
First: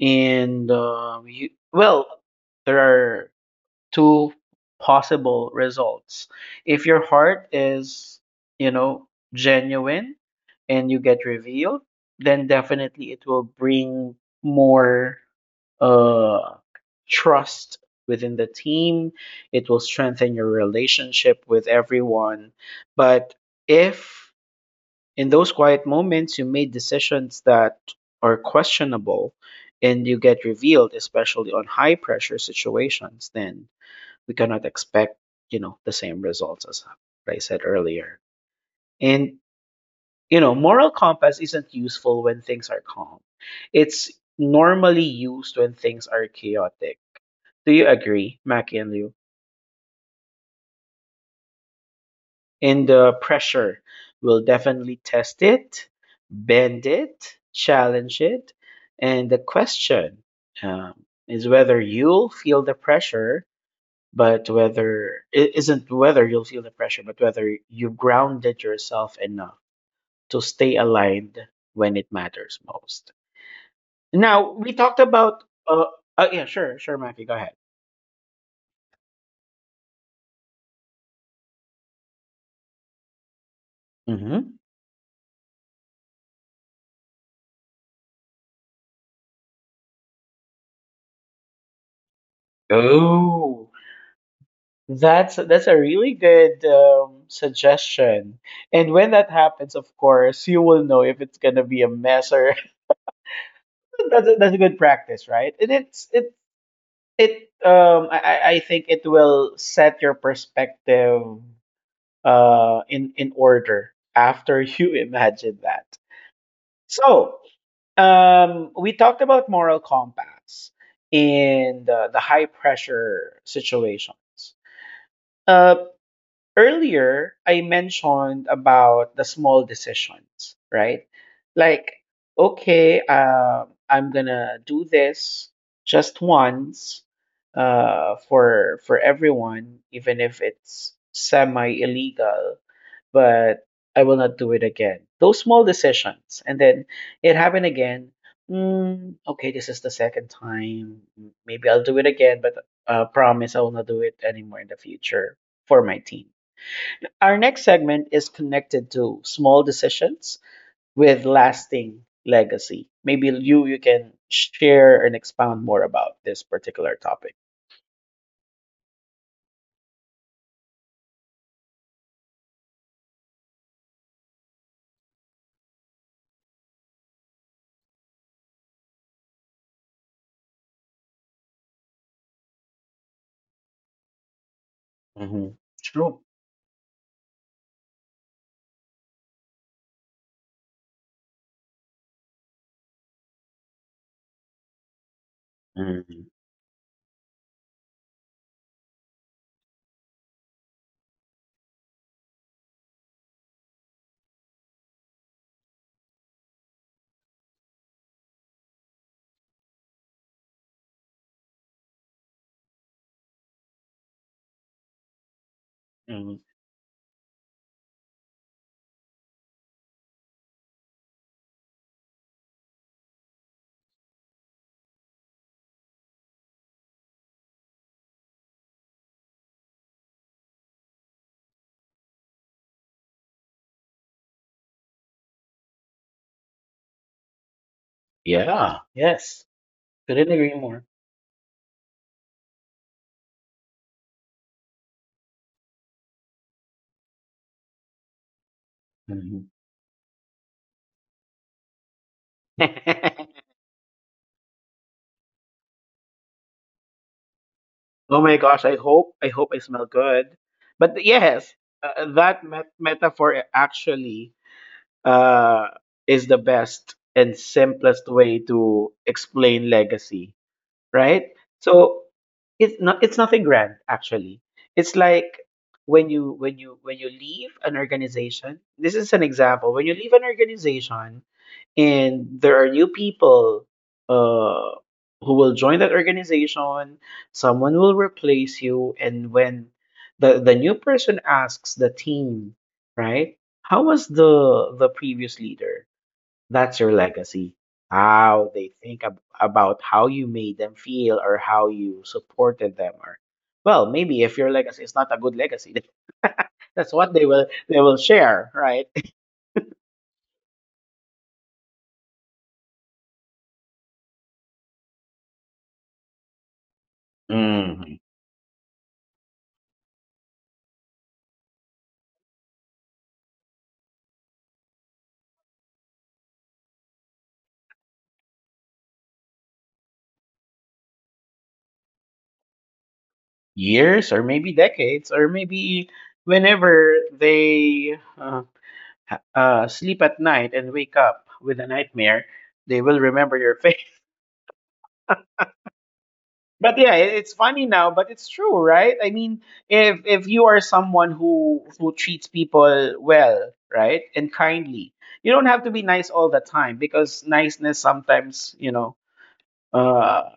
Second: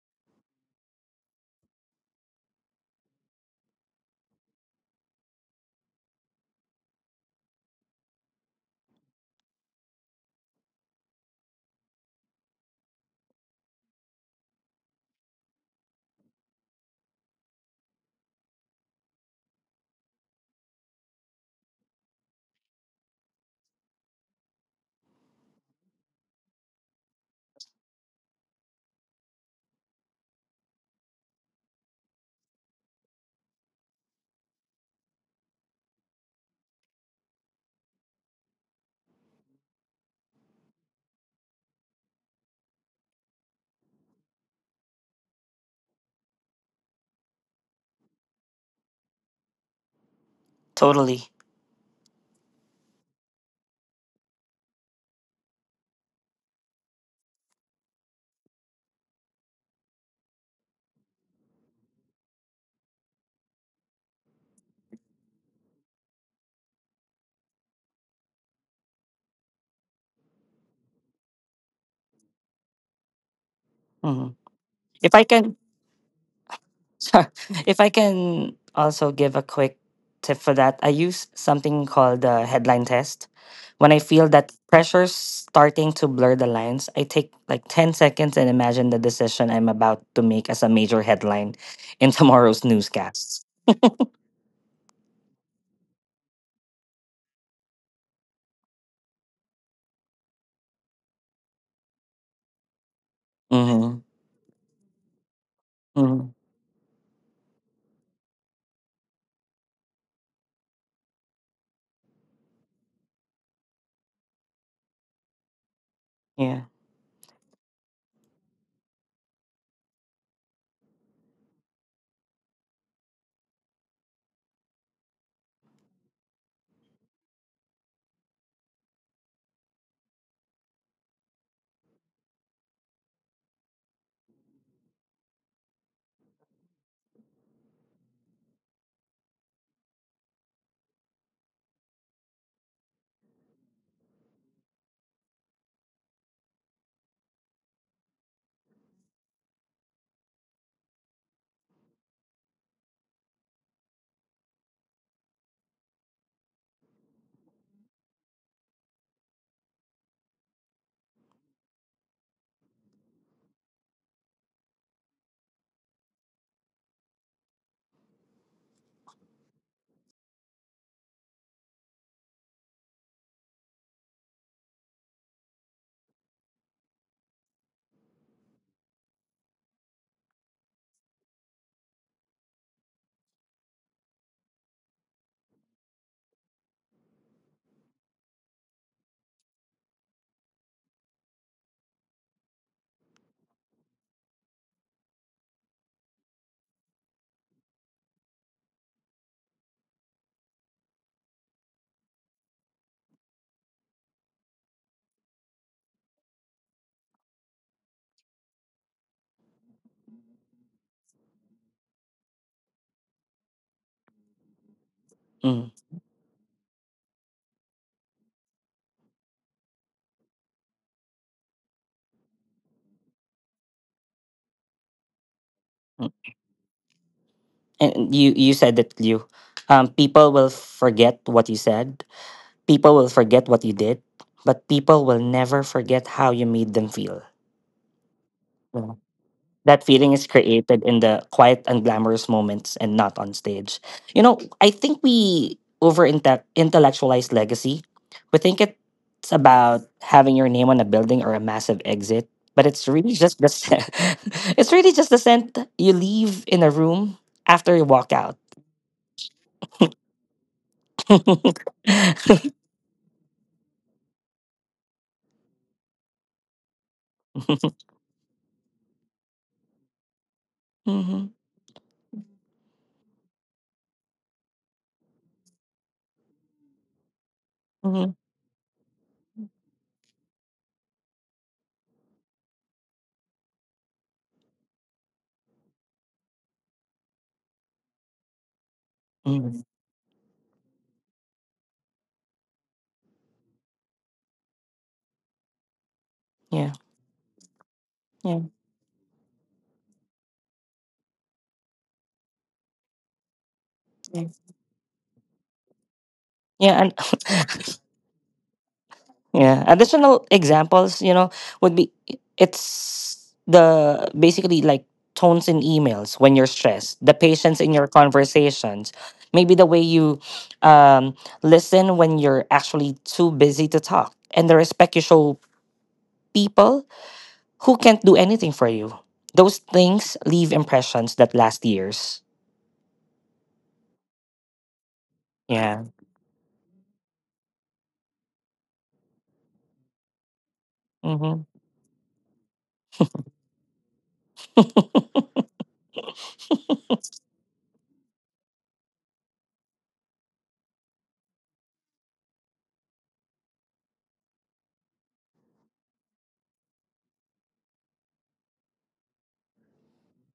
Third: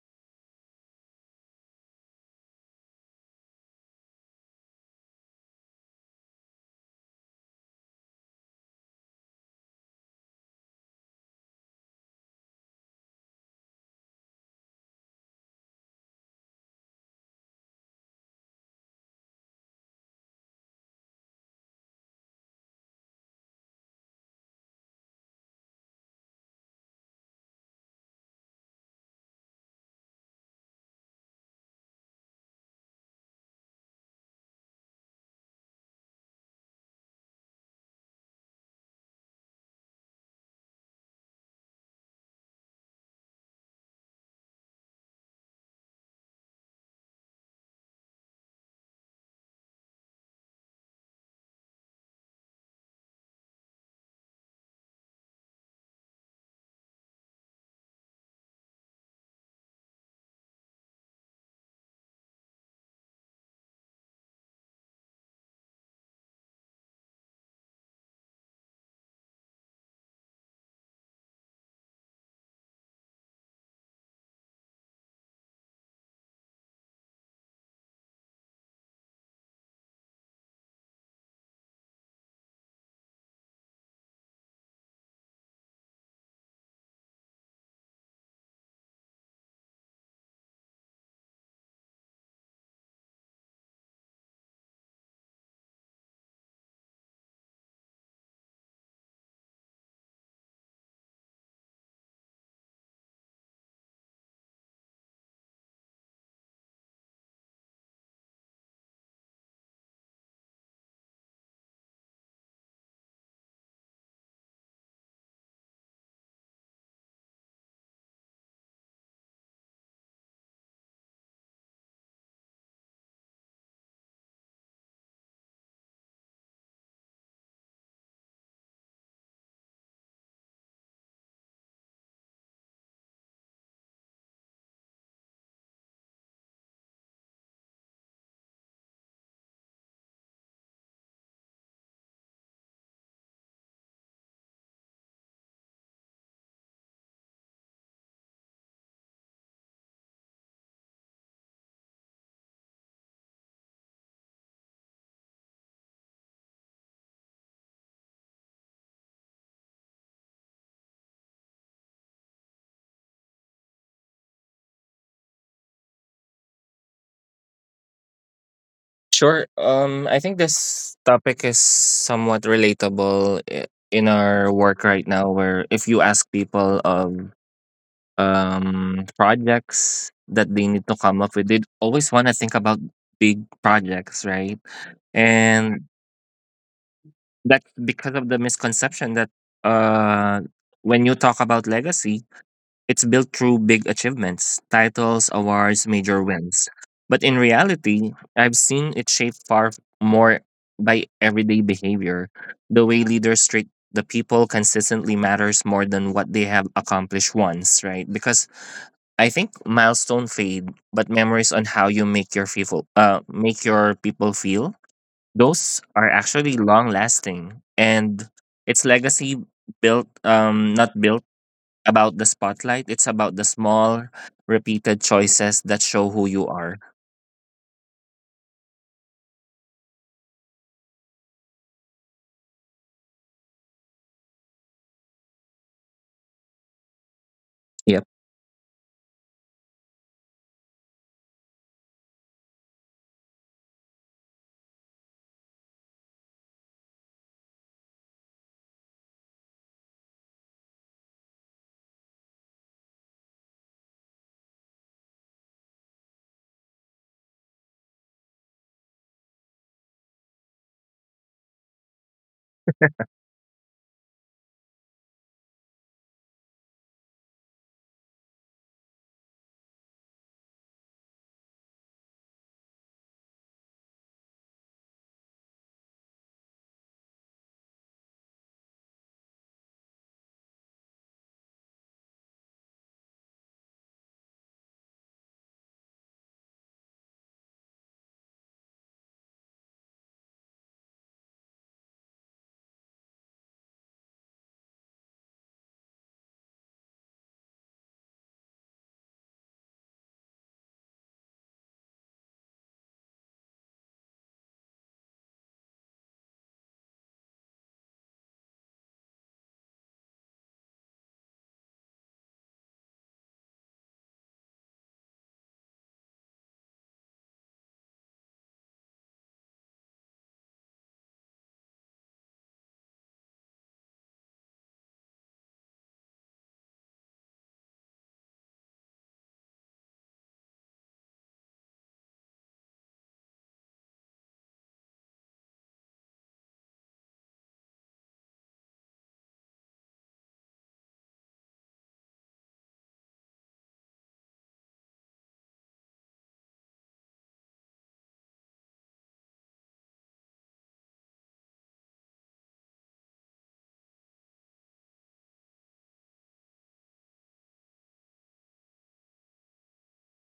S1: and um, you, well, there are two possible results. If your heart is, you know, genuine and you get revealed, then definitely it will bring more uh, trust within the team. It will strengthen your relationship with everyone. But if in those quiet moments you made decisions that are questionable and you get revealed, especially on high pressure situations, then we cannot expect, you know, the same results as I said earlier. And you know, moral compass isn't useful when things are calm. It's normally used when things are chaotic. Do you agree, Mackie and Liu?
S3: totally.
S1: In the pressure, we will definitely test it, bend it, challenge it. And the question um, is whether you'll feel the pressure, but whether it isn't whether you'll feel the pressure, but whether you grounded yourself enough to stay aligned when it matters most.
S3: Mhm.
S1: Now, we talked
S3: If I
S1: about,
S3: can.
S1: uh, uh yeah, sure, sure, Matthew,
S3: So
S1: go ahead.
S3: if I can also give a quick tip for that, I use something called the headline test. When I feel that
S1: Hmm.
S3: pressure's starting to blur the lines, I take like ten seconds and imagine the decision I'm about to make as a major headline in tomorrow's newscasts.
S1: Oh. That's that's a really good um, suggestion. And when that happens, of course, you will know if it's gonna be a mess or
S3: Mm-hmm.
S1: that's a, that's a good practice, right? And it's it
S3: hmm
S1: it um I I I think it will set your perspective uh in in order after you imagine that.
S3: Yeah.
S1: So um we talked about moral compass in the, the high pressure situations. Uh, Earlier I mentioned about the small decisions, right? Like, okay, uh, I'm gonna do this just once uh, for for everyone, even if it's semi illegal, but I will not do it again. Those small decisions, and then it happened again. Mm, okay, this is the second time. Maybe I'll do it again, but uh, promise I will not do it anymore in the future for my team. Our next segment is connected to small decisions with lasting legacy. Maybe you you can share and expound more about this particular topic.
S2: Sure. Um, I think this topic is somewhat relatable i- in our work right now, where if you ask people, um, um, projects that they need to come up with. They always want to think about big projects, right?
S1: Hmm.
S2: And
S1: True.
S2: that's because of the misconception that uh, when you talk about legacy, it's built through big achievements, titles, awards, major
S1: Hmm.
S2: wins. But in reality, I've seen it shaped far more by everyday behavior. The way leaders treat the people consistently matters more than what they have accomplished once, right? Because I think milestones fade, but memories on how you make your people uh make your people feel,
S3: Mm.
S2: those are
S1: Hmm.
S2: actually long lasting. And it's legacy built um not built about the spotlight. It's about the small repeated choices that show who
S3: Mm.
S2: you are.
S3: And you, you said that, you, um, people will forget what you said. People will forget what you did, but people will never forget how you made them feel.
S2: Yep.
S1: Yeah.
S3: Mm-hmm.
S1: Yes,
S3: That feeling is
S1: couldn't agree
S3: created
S1: more.
S3: in the quiet and glamorous moments and not on stage. You know, I think we over intellectualize legacy. We think it's
S1: Hmm.
S3: about having your name on a building or a massive exit, but it's really just the scent. It's really just the scent you leave in a room after you walk
S1: Oh
S3: out.
S1: my gosh, I hope I hope I smell good. But yes,
S3: Hmm.
S1: uh, uh, that met- metaphor actually uh, is the best and simplest way to explain legacy. Right?
S3: Hmm.
S1: So it's not, it's nothing grand actually. It's like when you when you when you leave an organization. This is an example. When you leave an organization and there are new people uh who will join that organization, someone will replace you, and
S3: Hmm.
S1: when the the new person asks the team, right? How was the the previous leader?
S3: Yeah.
S1: That's your legacy.
S3: Yeah.
S1: How they think ab- about how you made them feel, or how you supported them, or well, maybe
S3: Yeah.
S1: if your legacy is not a good legacy,
S3: Yeah.
S1: that's
S3: And
S1: what they will they will share, right?
S3: yeah. Additional examples, you know, would be it's the basically like tones in emails when you're stressed, the patience in your
S1: Mhm.
S3: conversations, maybe the way you um, listen when you're actually too busy to talk, and the respect you show people who can't do anything for you. Those things leave impressions that last years.
S1: Years or maybe decades, or
S3: Yeah.
S1: maybe whenever they uh, ha- uh, sleep at night and wake up
S3: Mm-hmm.
S1: with a nightmare, they will remember your face. But yeah, it- it's funny now, but it's true, right? I mean, if if you are someone who who treats people well, right, and kindly, you don't have to be nice all the time because niceness sometimes, you know, uh,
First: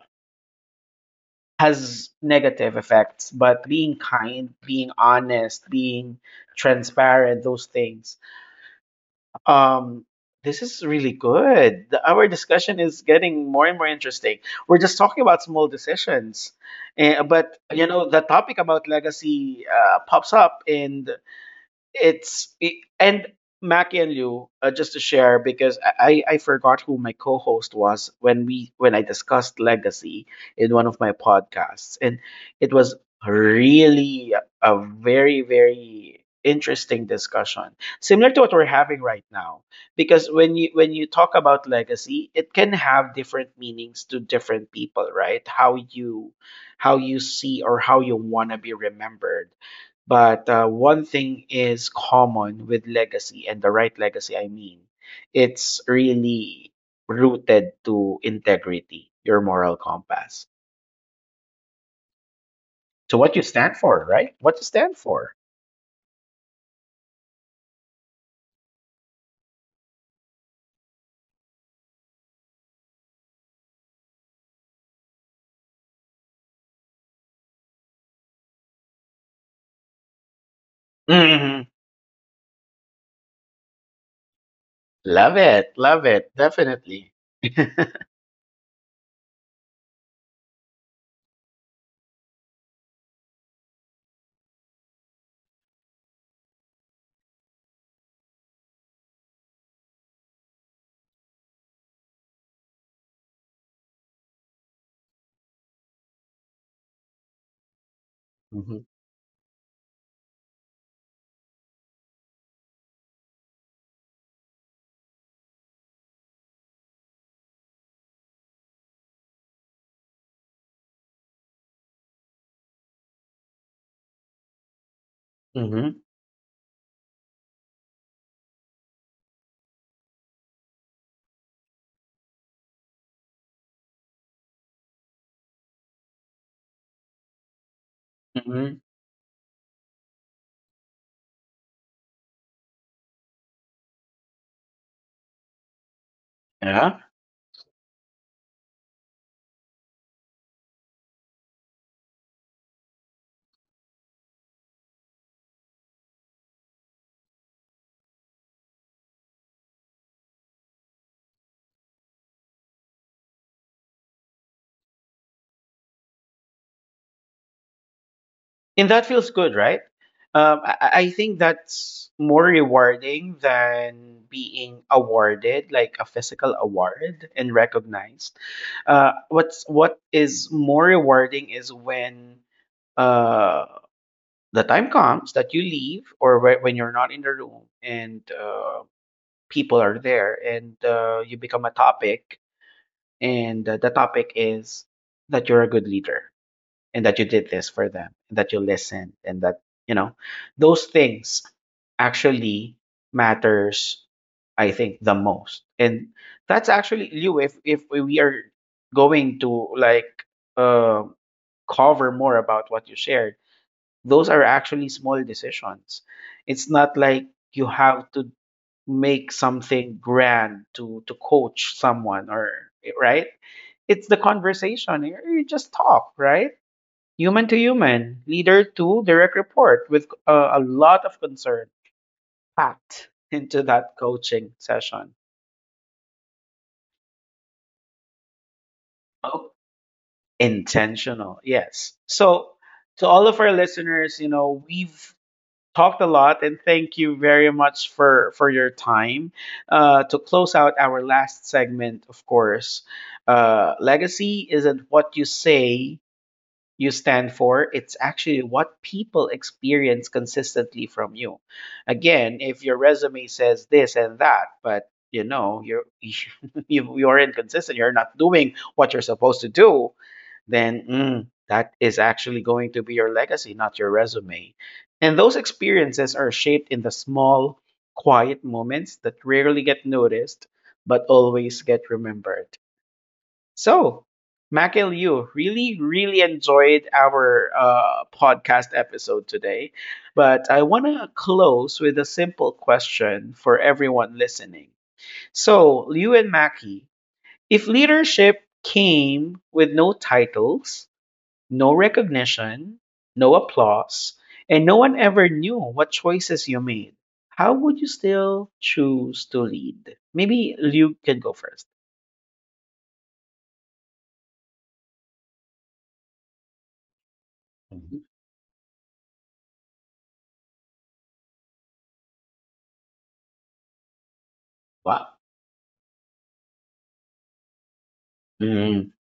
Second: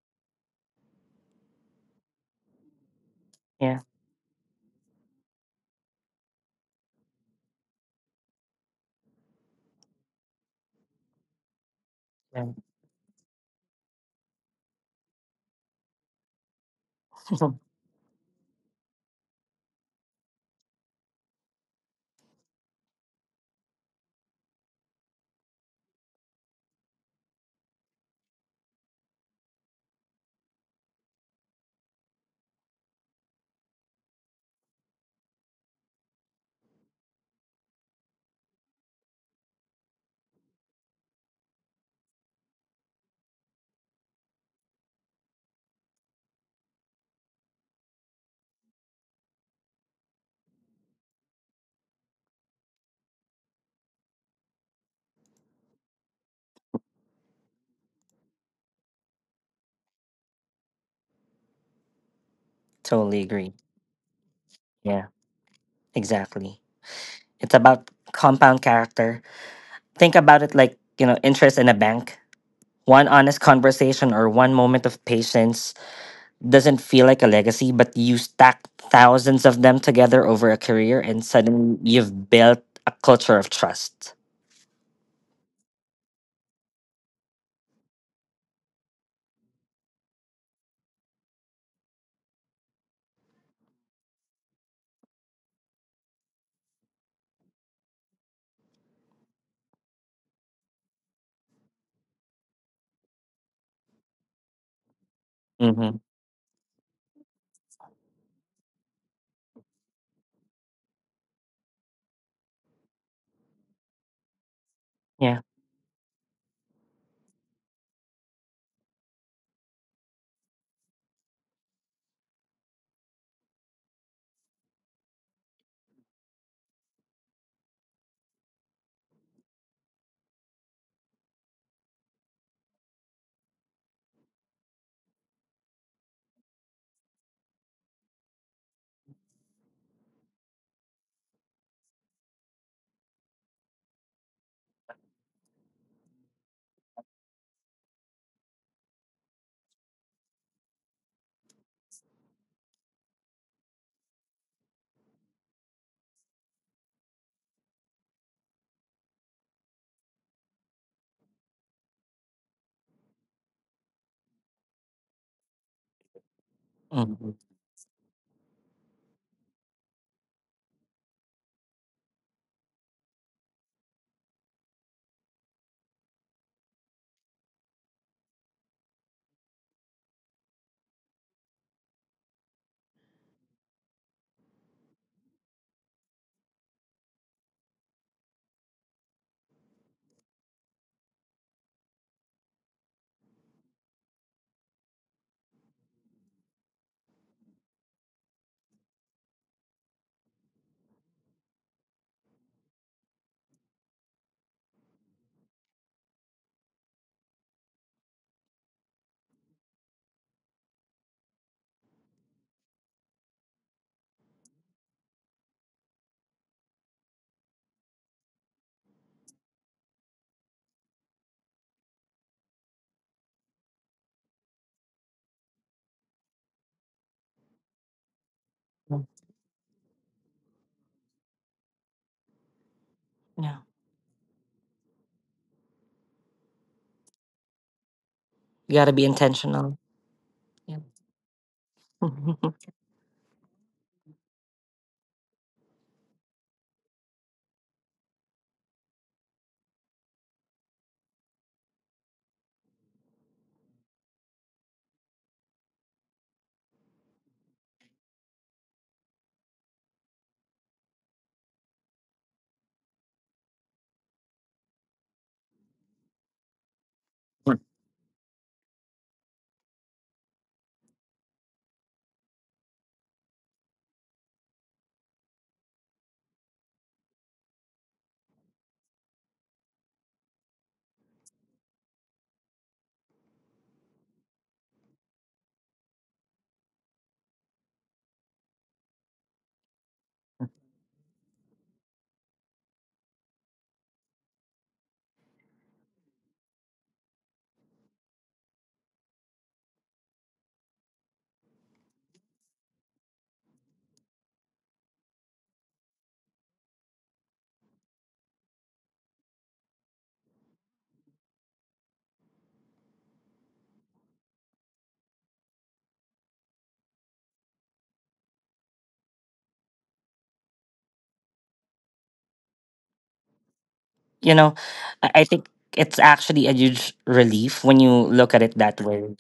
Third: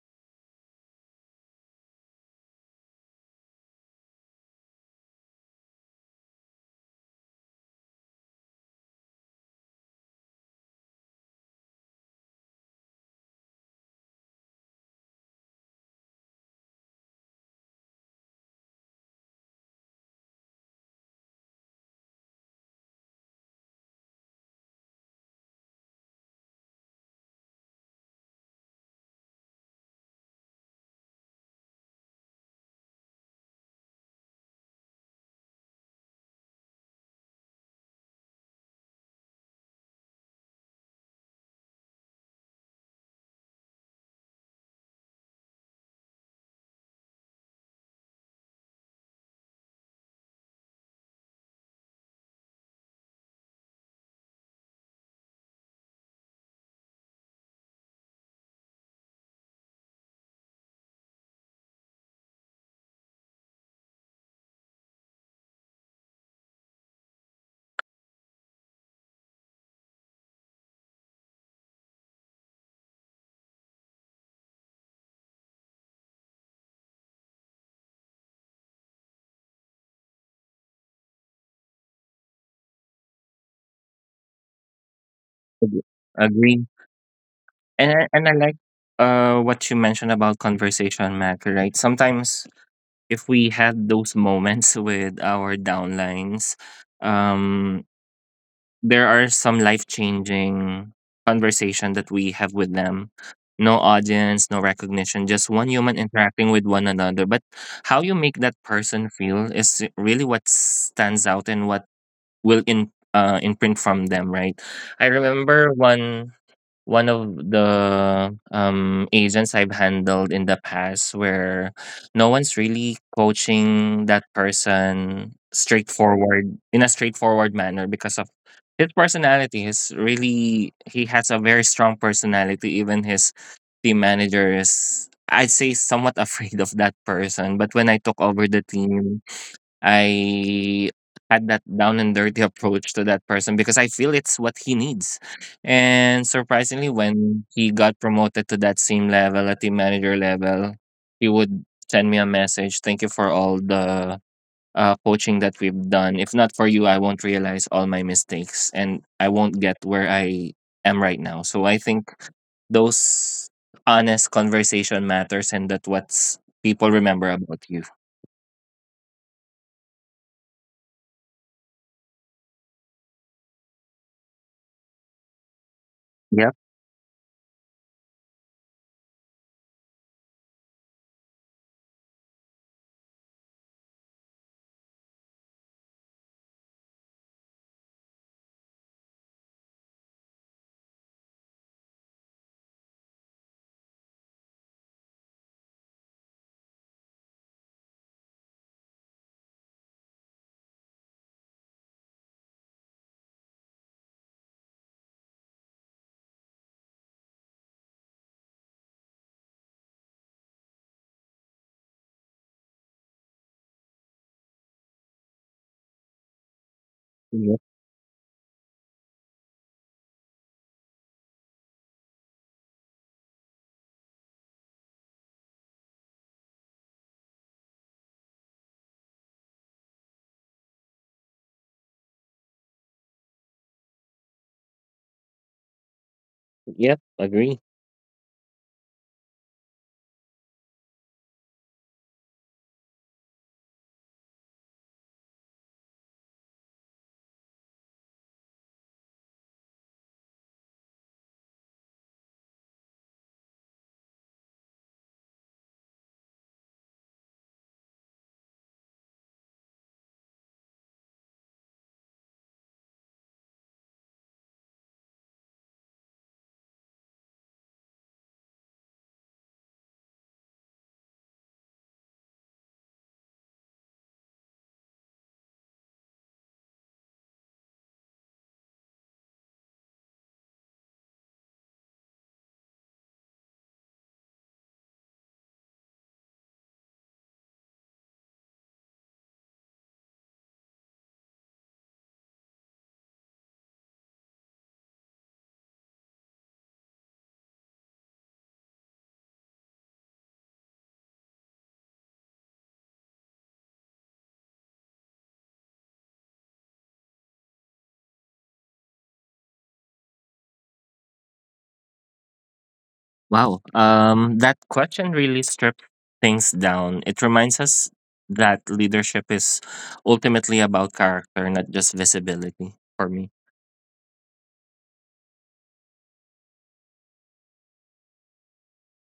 S1: has negative effects. But
S3: Yeah.
S1: being kind, being honest, being transparent, those things. Um, this is really good. The- our
S3: Yeah.
S1: discussion is getting more and more interesting. We're just talking about small decisions, eh, but you know the topic about legacy uh, pops up, and it's it, and Mackie and Liu, uh, just to share, because I I I forgot who my co-host was when we when I discussed legacy in one of my podcasts, and it was really a, a very very interesting discussion similar to what we're having right now, because when you when you talk about legacy, it can have different meanings to different people, right? How you how you see or how you want to be remembered. But uh, one thing is common with legacy, and the right legacy, I mean, it's really rooted to integrity, your moral compass, to
S3: Totally
S1: what you
S3: agree.
S1: stand for, right? What you stand
S3: Yeah,
S1: for.
S3: exactly. It's about compound character. Think about it like, you know, interest in a bank. One honest conversation or one moment of patience doesn't feel like a legacy, but you stack thousands of them together over a career and
S1: Hmm.
S3: suddenly you've built a culture of trust.
S1: Love it,
S2: ag-
S1: love it,
S2: Agree.
S1: definitely.
S2: And I- and I like uh what you mentioned about conversation matter, right? Sometimes if we had those moments with our downlines, um there are some life changing conversation that we have with them. No audience, no recognition, just one
S3: Mm-hmm.
S2: human interacting with one another. But how you make that
S1: Hmm.
S2: person feel is really what stands out and what will in uh, imprint from them, right? I
S3: Yeah.
S2: remember one one of the um, agents I've handled in the past where no one's really coaching that person
S1: Hmm.
S2: straightforward in a straightforward manner because of his personality. His really he has a very strong personality. Even his team manager is I'd say somewhat afraid of that person. But when I took over the
S1: Hmm.
S2: team, I had that down and dirty approach to that person because I feel it's what he needs. And surprisingly,
S1: Yeah.
S2: when he got promoted to that same level, a team manager level, he would send me a message. Thank you for all the uh, coaching that we've done. If not for you, I won't realize all my mistakes and I won't get where I am right now. So I think those honest conversation matters and that what's people
S3: Mm-hmm.
S2: remember about you.
S1: And that feels good, right? Um, I, I think that's more rewarding than being awarded, like a physical
S2: Yep.
S1: award and recognized. Uh, what's what is more rewarding is when uh, the time comes that you leave, or whe- when you're not in the room, and uh, people are there, and uh, you become a topic, and uh, the topic is that you're a good leader, and that you did this for them, and that you listened, and that, you know, those things actually matters, I think, the most. And that's actually you. if if we are going to, like, uh, cover more about what you shared, those are actually small decisions. It's not like
S2: Yep.
S1: you have to make something grand to to coach someone, or right, it's the conversation, you you just talk, right? Human to human, leader
S3: Yeah.
S1: to direct report, with uh, a lot of concern packed
S3: Yeah.
S1: into that coaching session.
S2: Yep. Agree.
S3: You got to be
S1: Oh,
S3: intentional. Yeah.
S1: intentional, yes. So to all of our listeners, you know, we've talked a lot, and thank you very much for for your time. Uh, to close out our last segment, of course, uh, legacy isn't what you say you stand for. It's actually what people experience consistently from you. Again, if your resume says this and that, but you know you're you, you're inconsistent, you're not doing what you're supposed to do, then mm, that is actually going to be your legacy, not your resume. And those experiences are shaped in the small, quiet moments that rarely get noticed but always get remembered. So, Mackay, Liu, really, really enjoyed our uh, podcast episode today. But I want to close with a simple question for everyone listening. So, Liu and Mackey, if leadership came with no titles, no recognition, no applause, and no one ever knew what choices you made, how would you still choose to lead? Maybe Liu can go first.
S2: Wow, um, that question really stripped things down. It reminds us
S1: Mhm.
S2: that leadership is ultimately about character, not just visibility for me.
S3: you know i
S1: Wow.
S3: I think it's actually a huge relief when you look at it that
S1: Mhm.
S3: way.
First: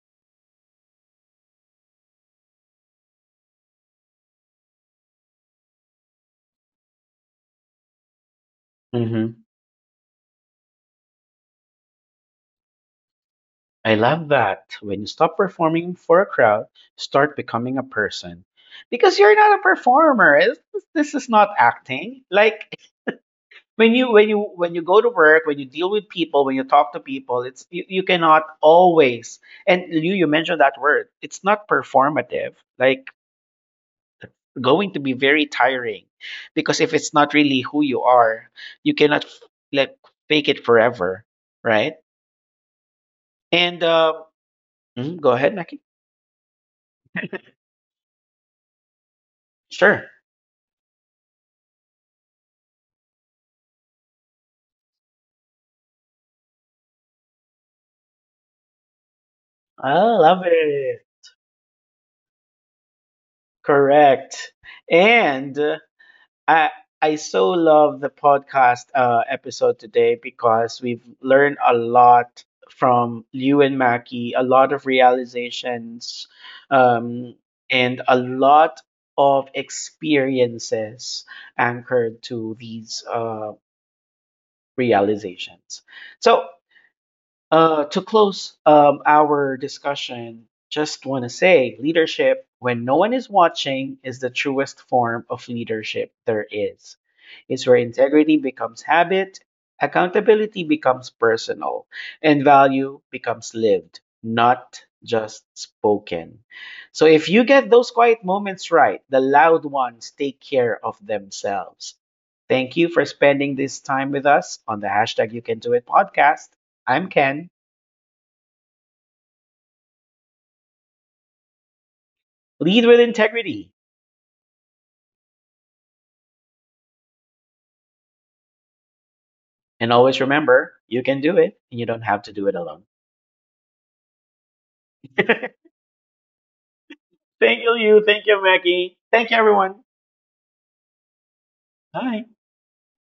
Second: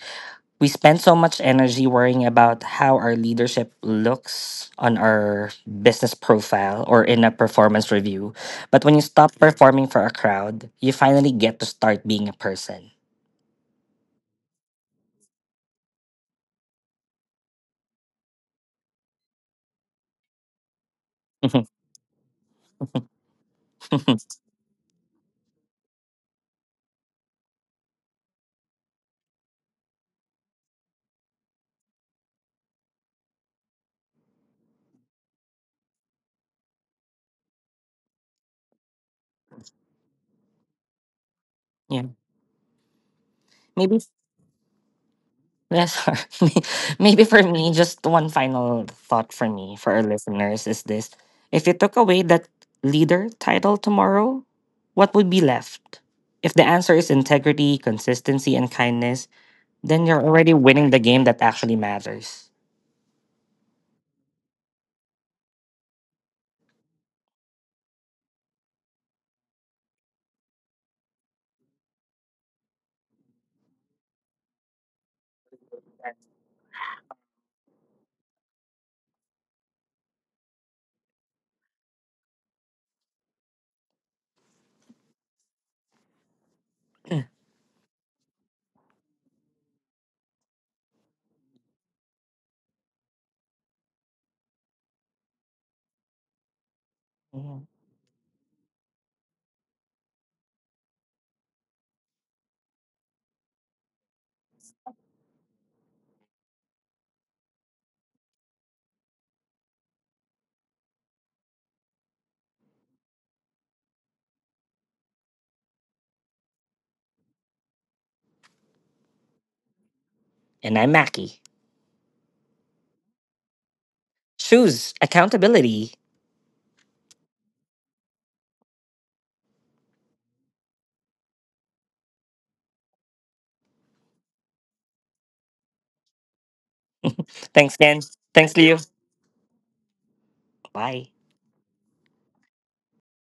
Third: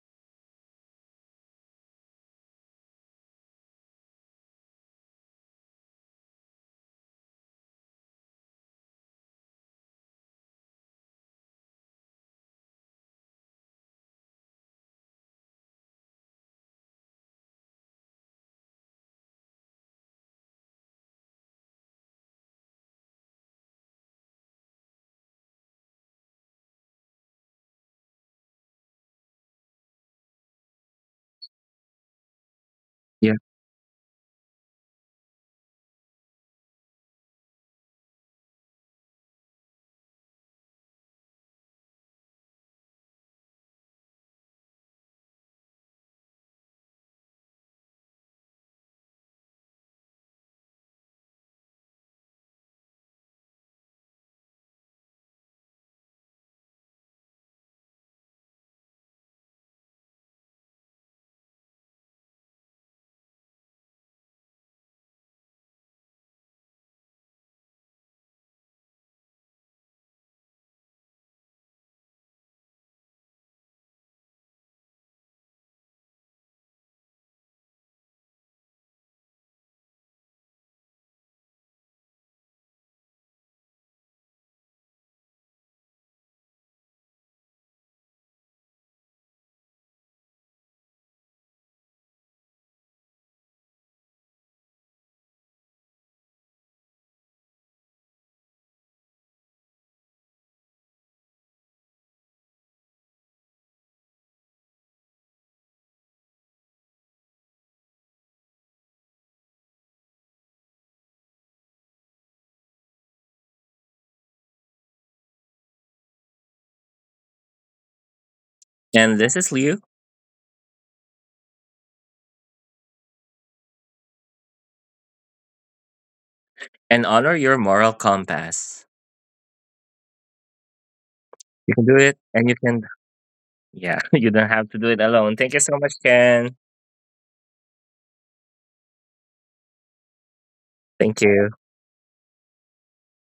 S3: We spend so much energy worrying about how our leadership looks on our business profile or in a performance review. But when you stop performing for a crowd, you finally get to start being a person.
S1: I love that. When you stop performing for a crowd, start becoming a person. Because you're not a performer. It's- This is not acting. Like when you when you when you go to work, when you deal with people, when you talk to people, it's you, you cannot always. And you you mentioned that word. It's not performative. Like
S2: Yeah.
S1: going to be very tiring because if it's not really who you are, you cannot, like, fake it forever, right?
S3: Yeah.
S1: And
S3: Maybe
S1: uh, mm, go ahead, Mackie.
S3: yes, maybe for me, just one final thought for me for our
S1: Sure.
S3: listeners is this. If you took away that leader title tomorrow, what would be left? If the answer is integrity, consistency, and kindness,
S1: I
S3: then you're
S1: love
S3: already winning the
S1: it.
S3: game that actually matters.
S1: Correct. And uh, I I so love the podcast uh, episode today because we've learned a lot from Liu and Mackie, a lot of realizations, um, and a lot of experiences anchored to these uh, realizations. So Uh, to close um, our discussion, just want to say leadership, when no one is watching, is the truest form of leadership there is. It's
S3: Mhm.
S1: where integrity becomes habit, accountability becomes personal, and value becomes lived, not just spoken. So if you get those quiet moments right, the loud ones take care of themselves. Thank you for spending this time with us on the hashtag You Can Do It podcast. I'm Ken.
S2: And this is Liu,
S3: And I'm Mackie.
S1: Lead with integrity.
S3: Choose accountability.
S2: and honor your moral compass.
S1: And always remember, you can do it,
S2: You
S1: and
S2: can
S1: you
S2: do
S1: don't
S2: it,
S1: have to do
S2: and you
S1: it
S2: can,
S1: alone.
S2: yeah, you don't have to do it alone.
S1: Thank
S2: Thank you so much, Ken.
S3: Thanks,
S1: you,
S3: Dan.
S1: you. Thank you,
S3: Thanks, Leo.
S1: Mackie. Thank you, everyone.
S3: Bye.
S2: Thank you.
S1: Bye.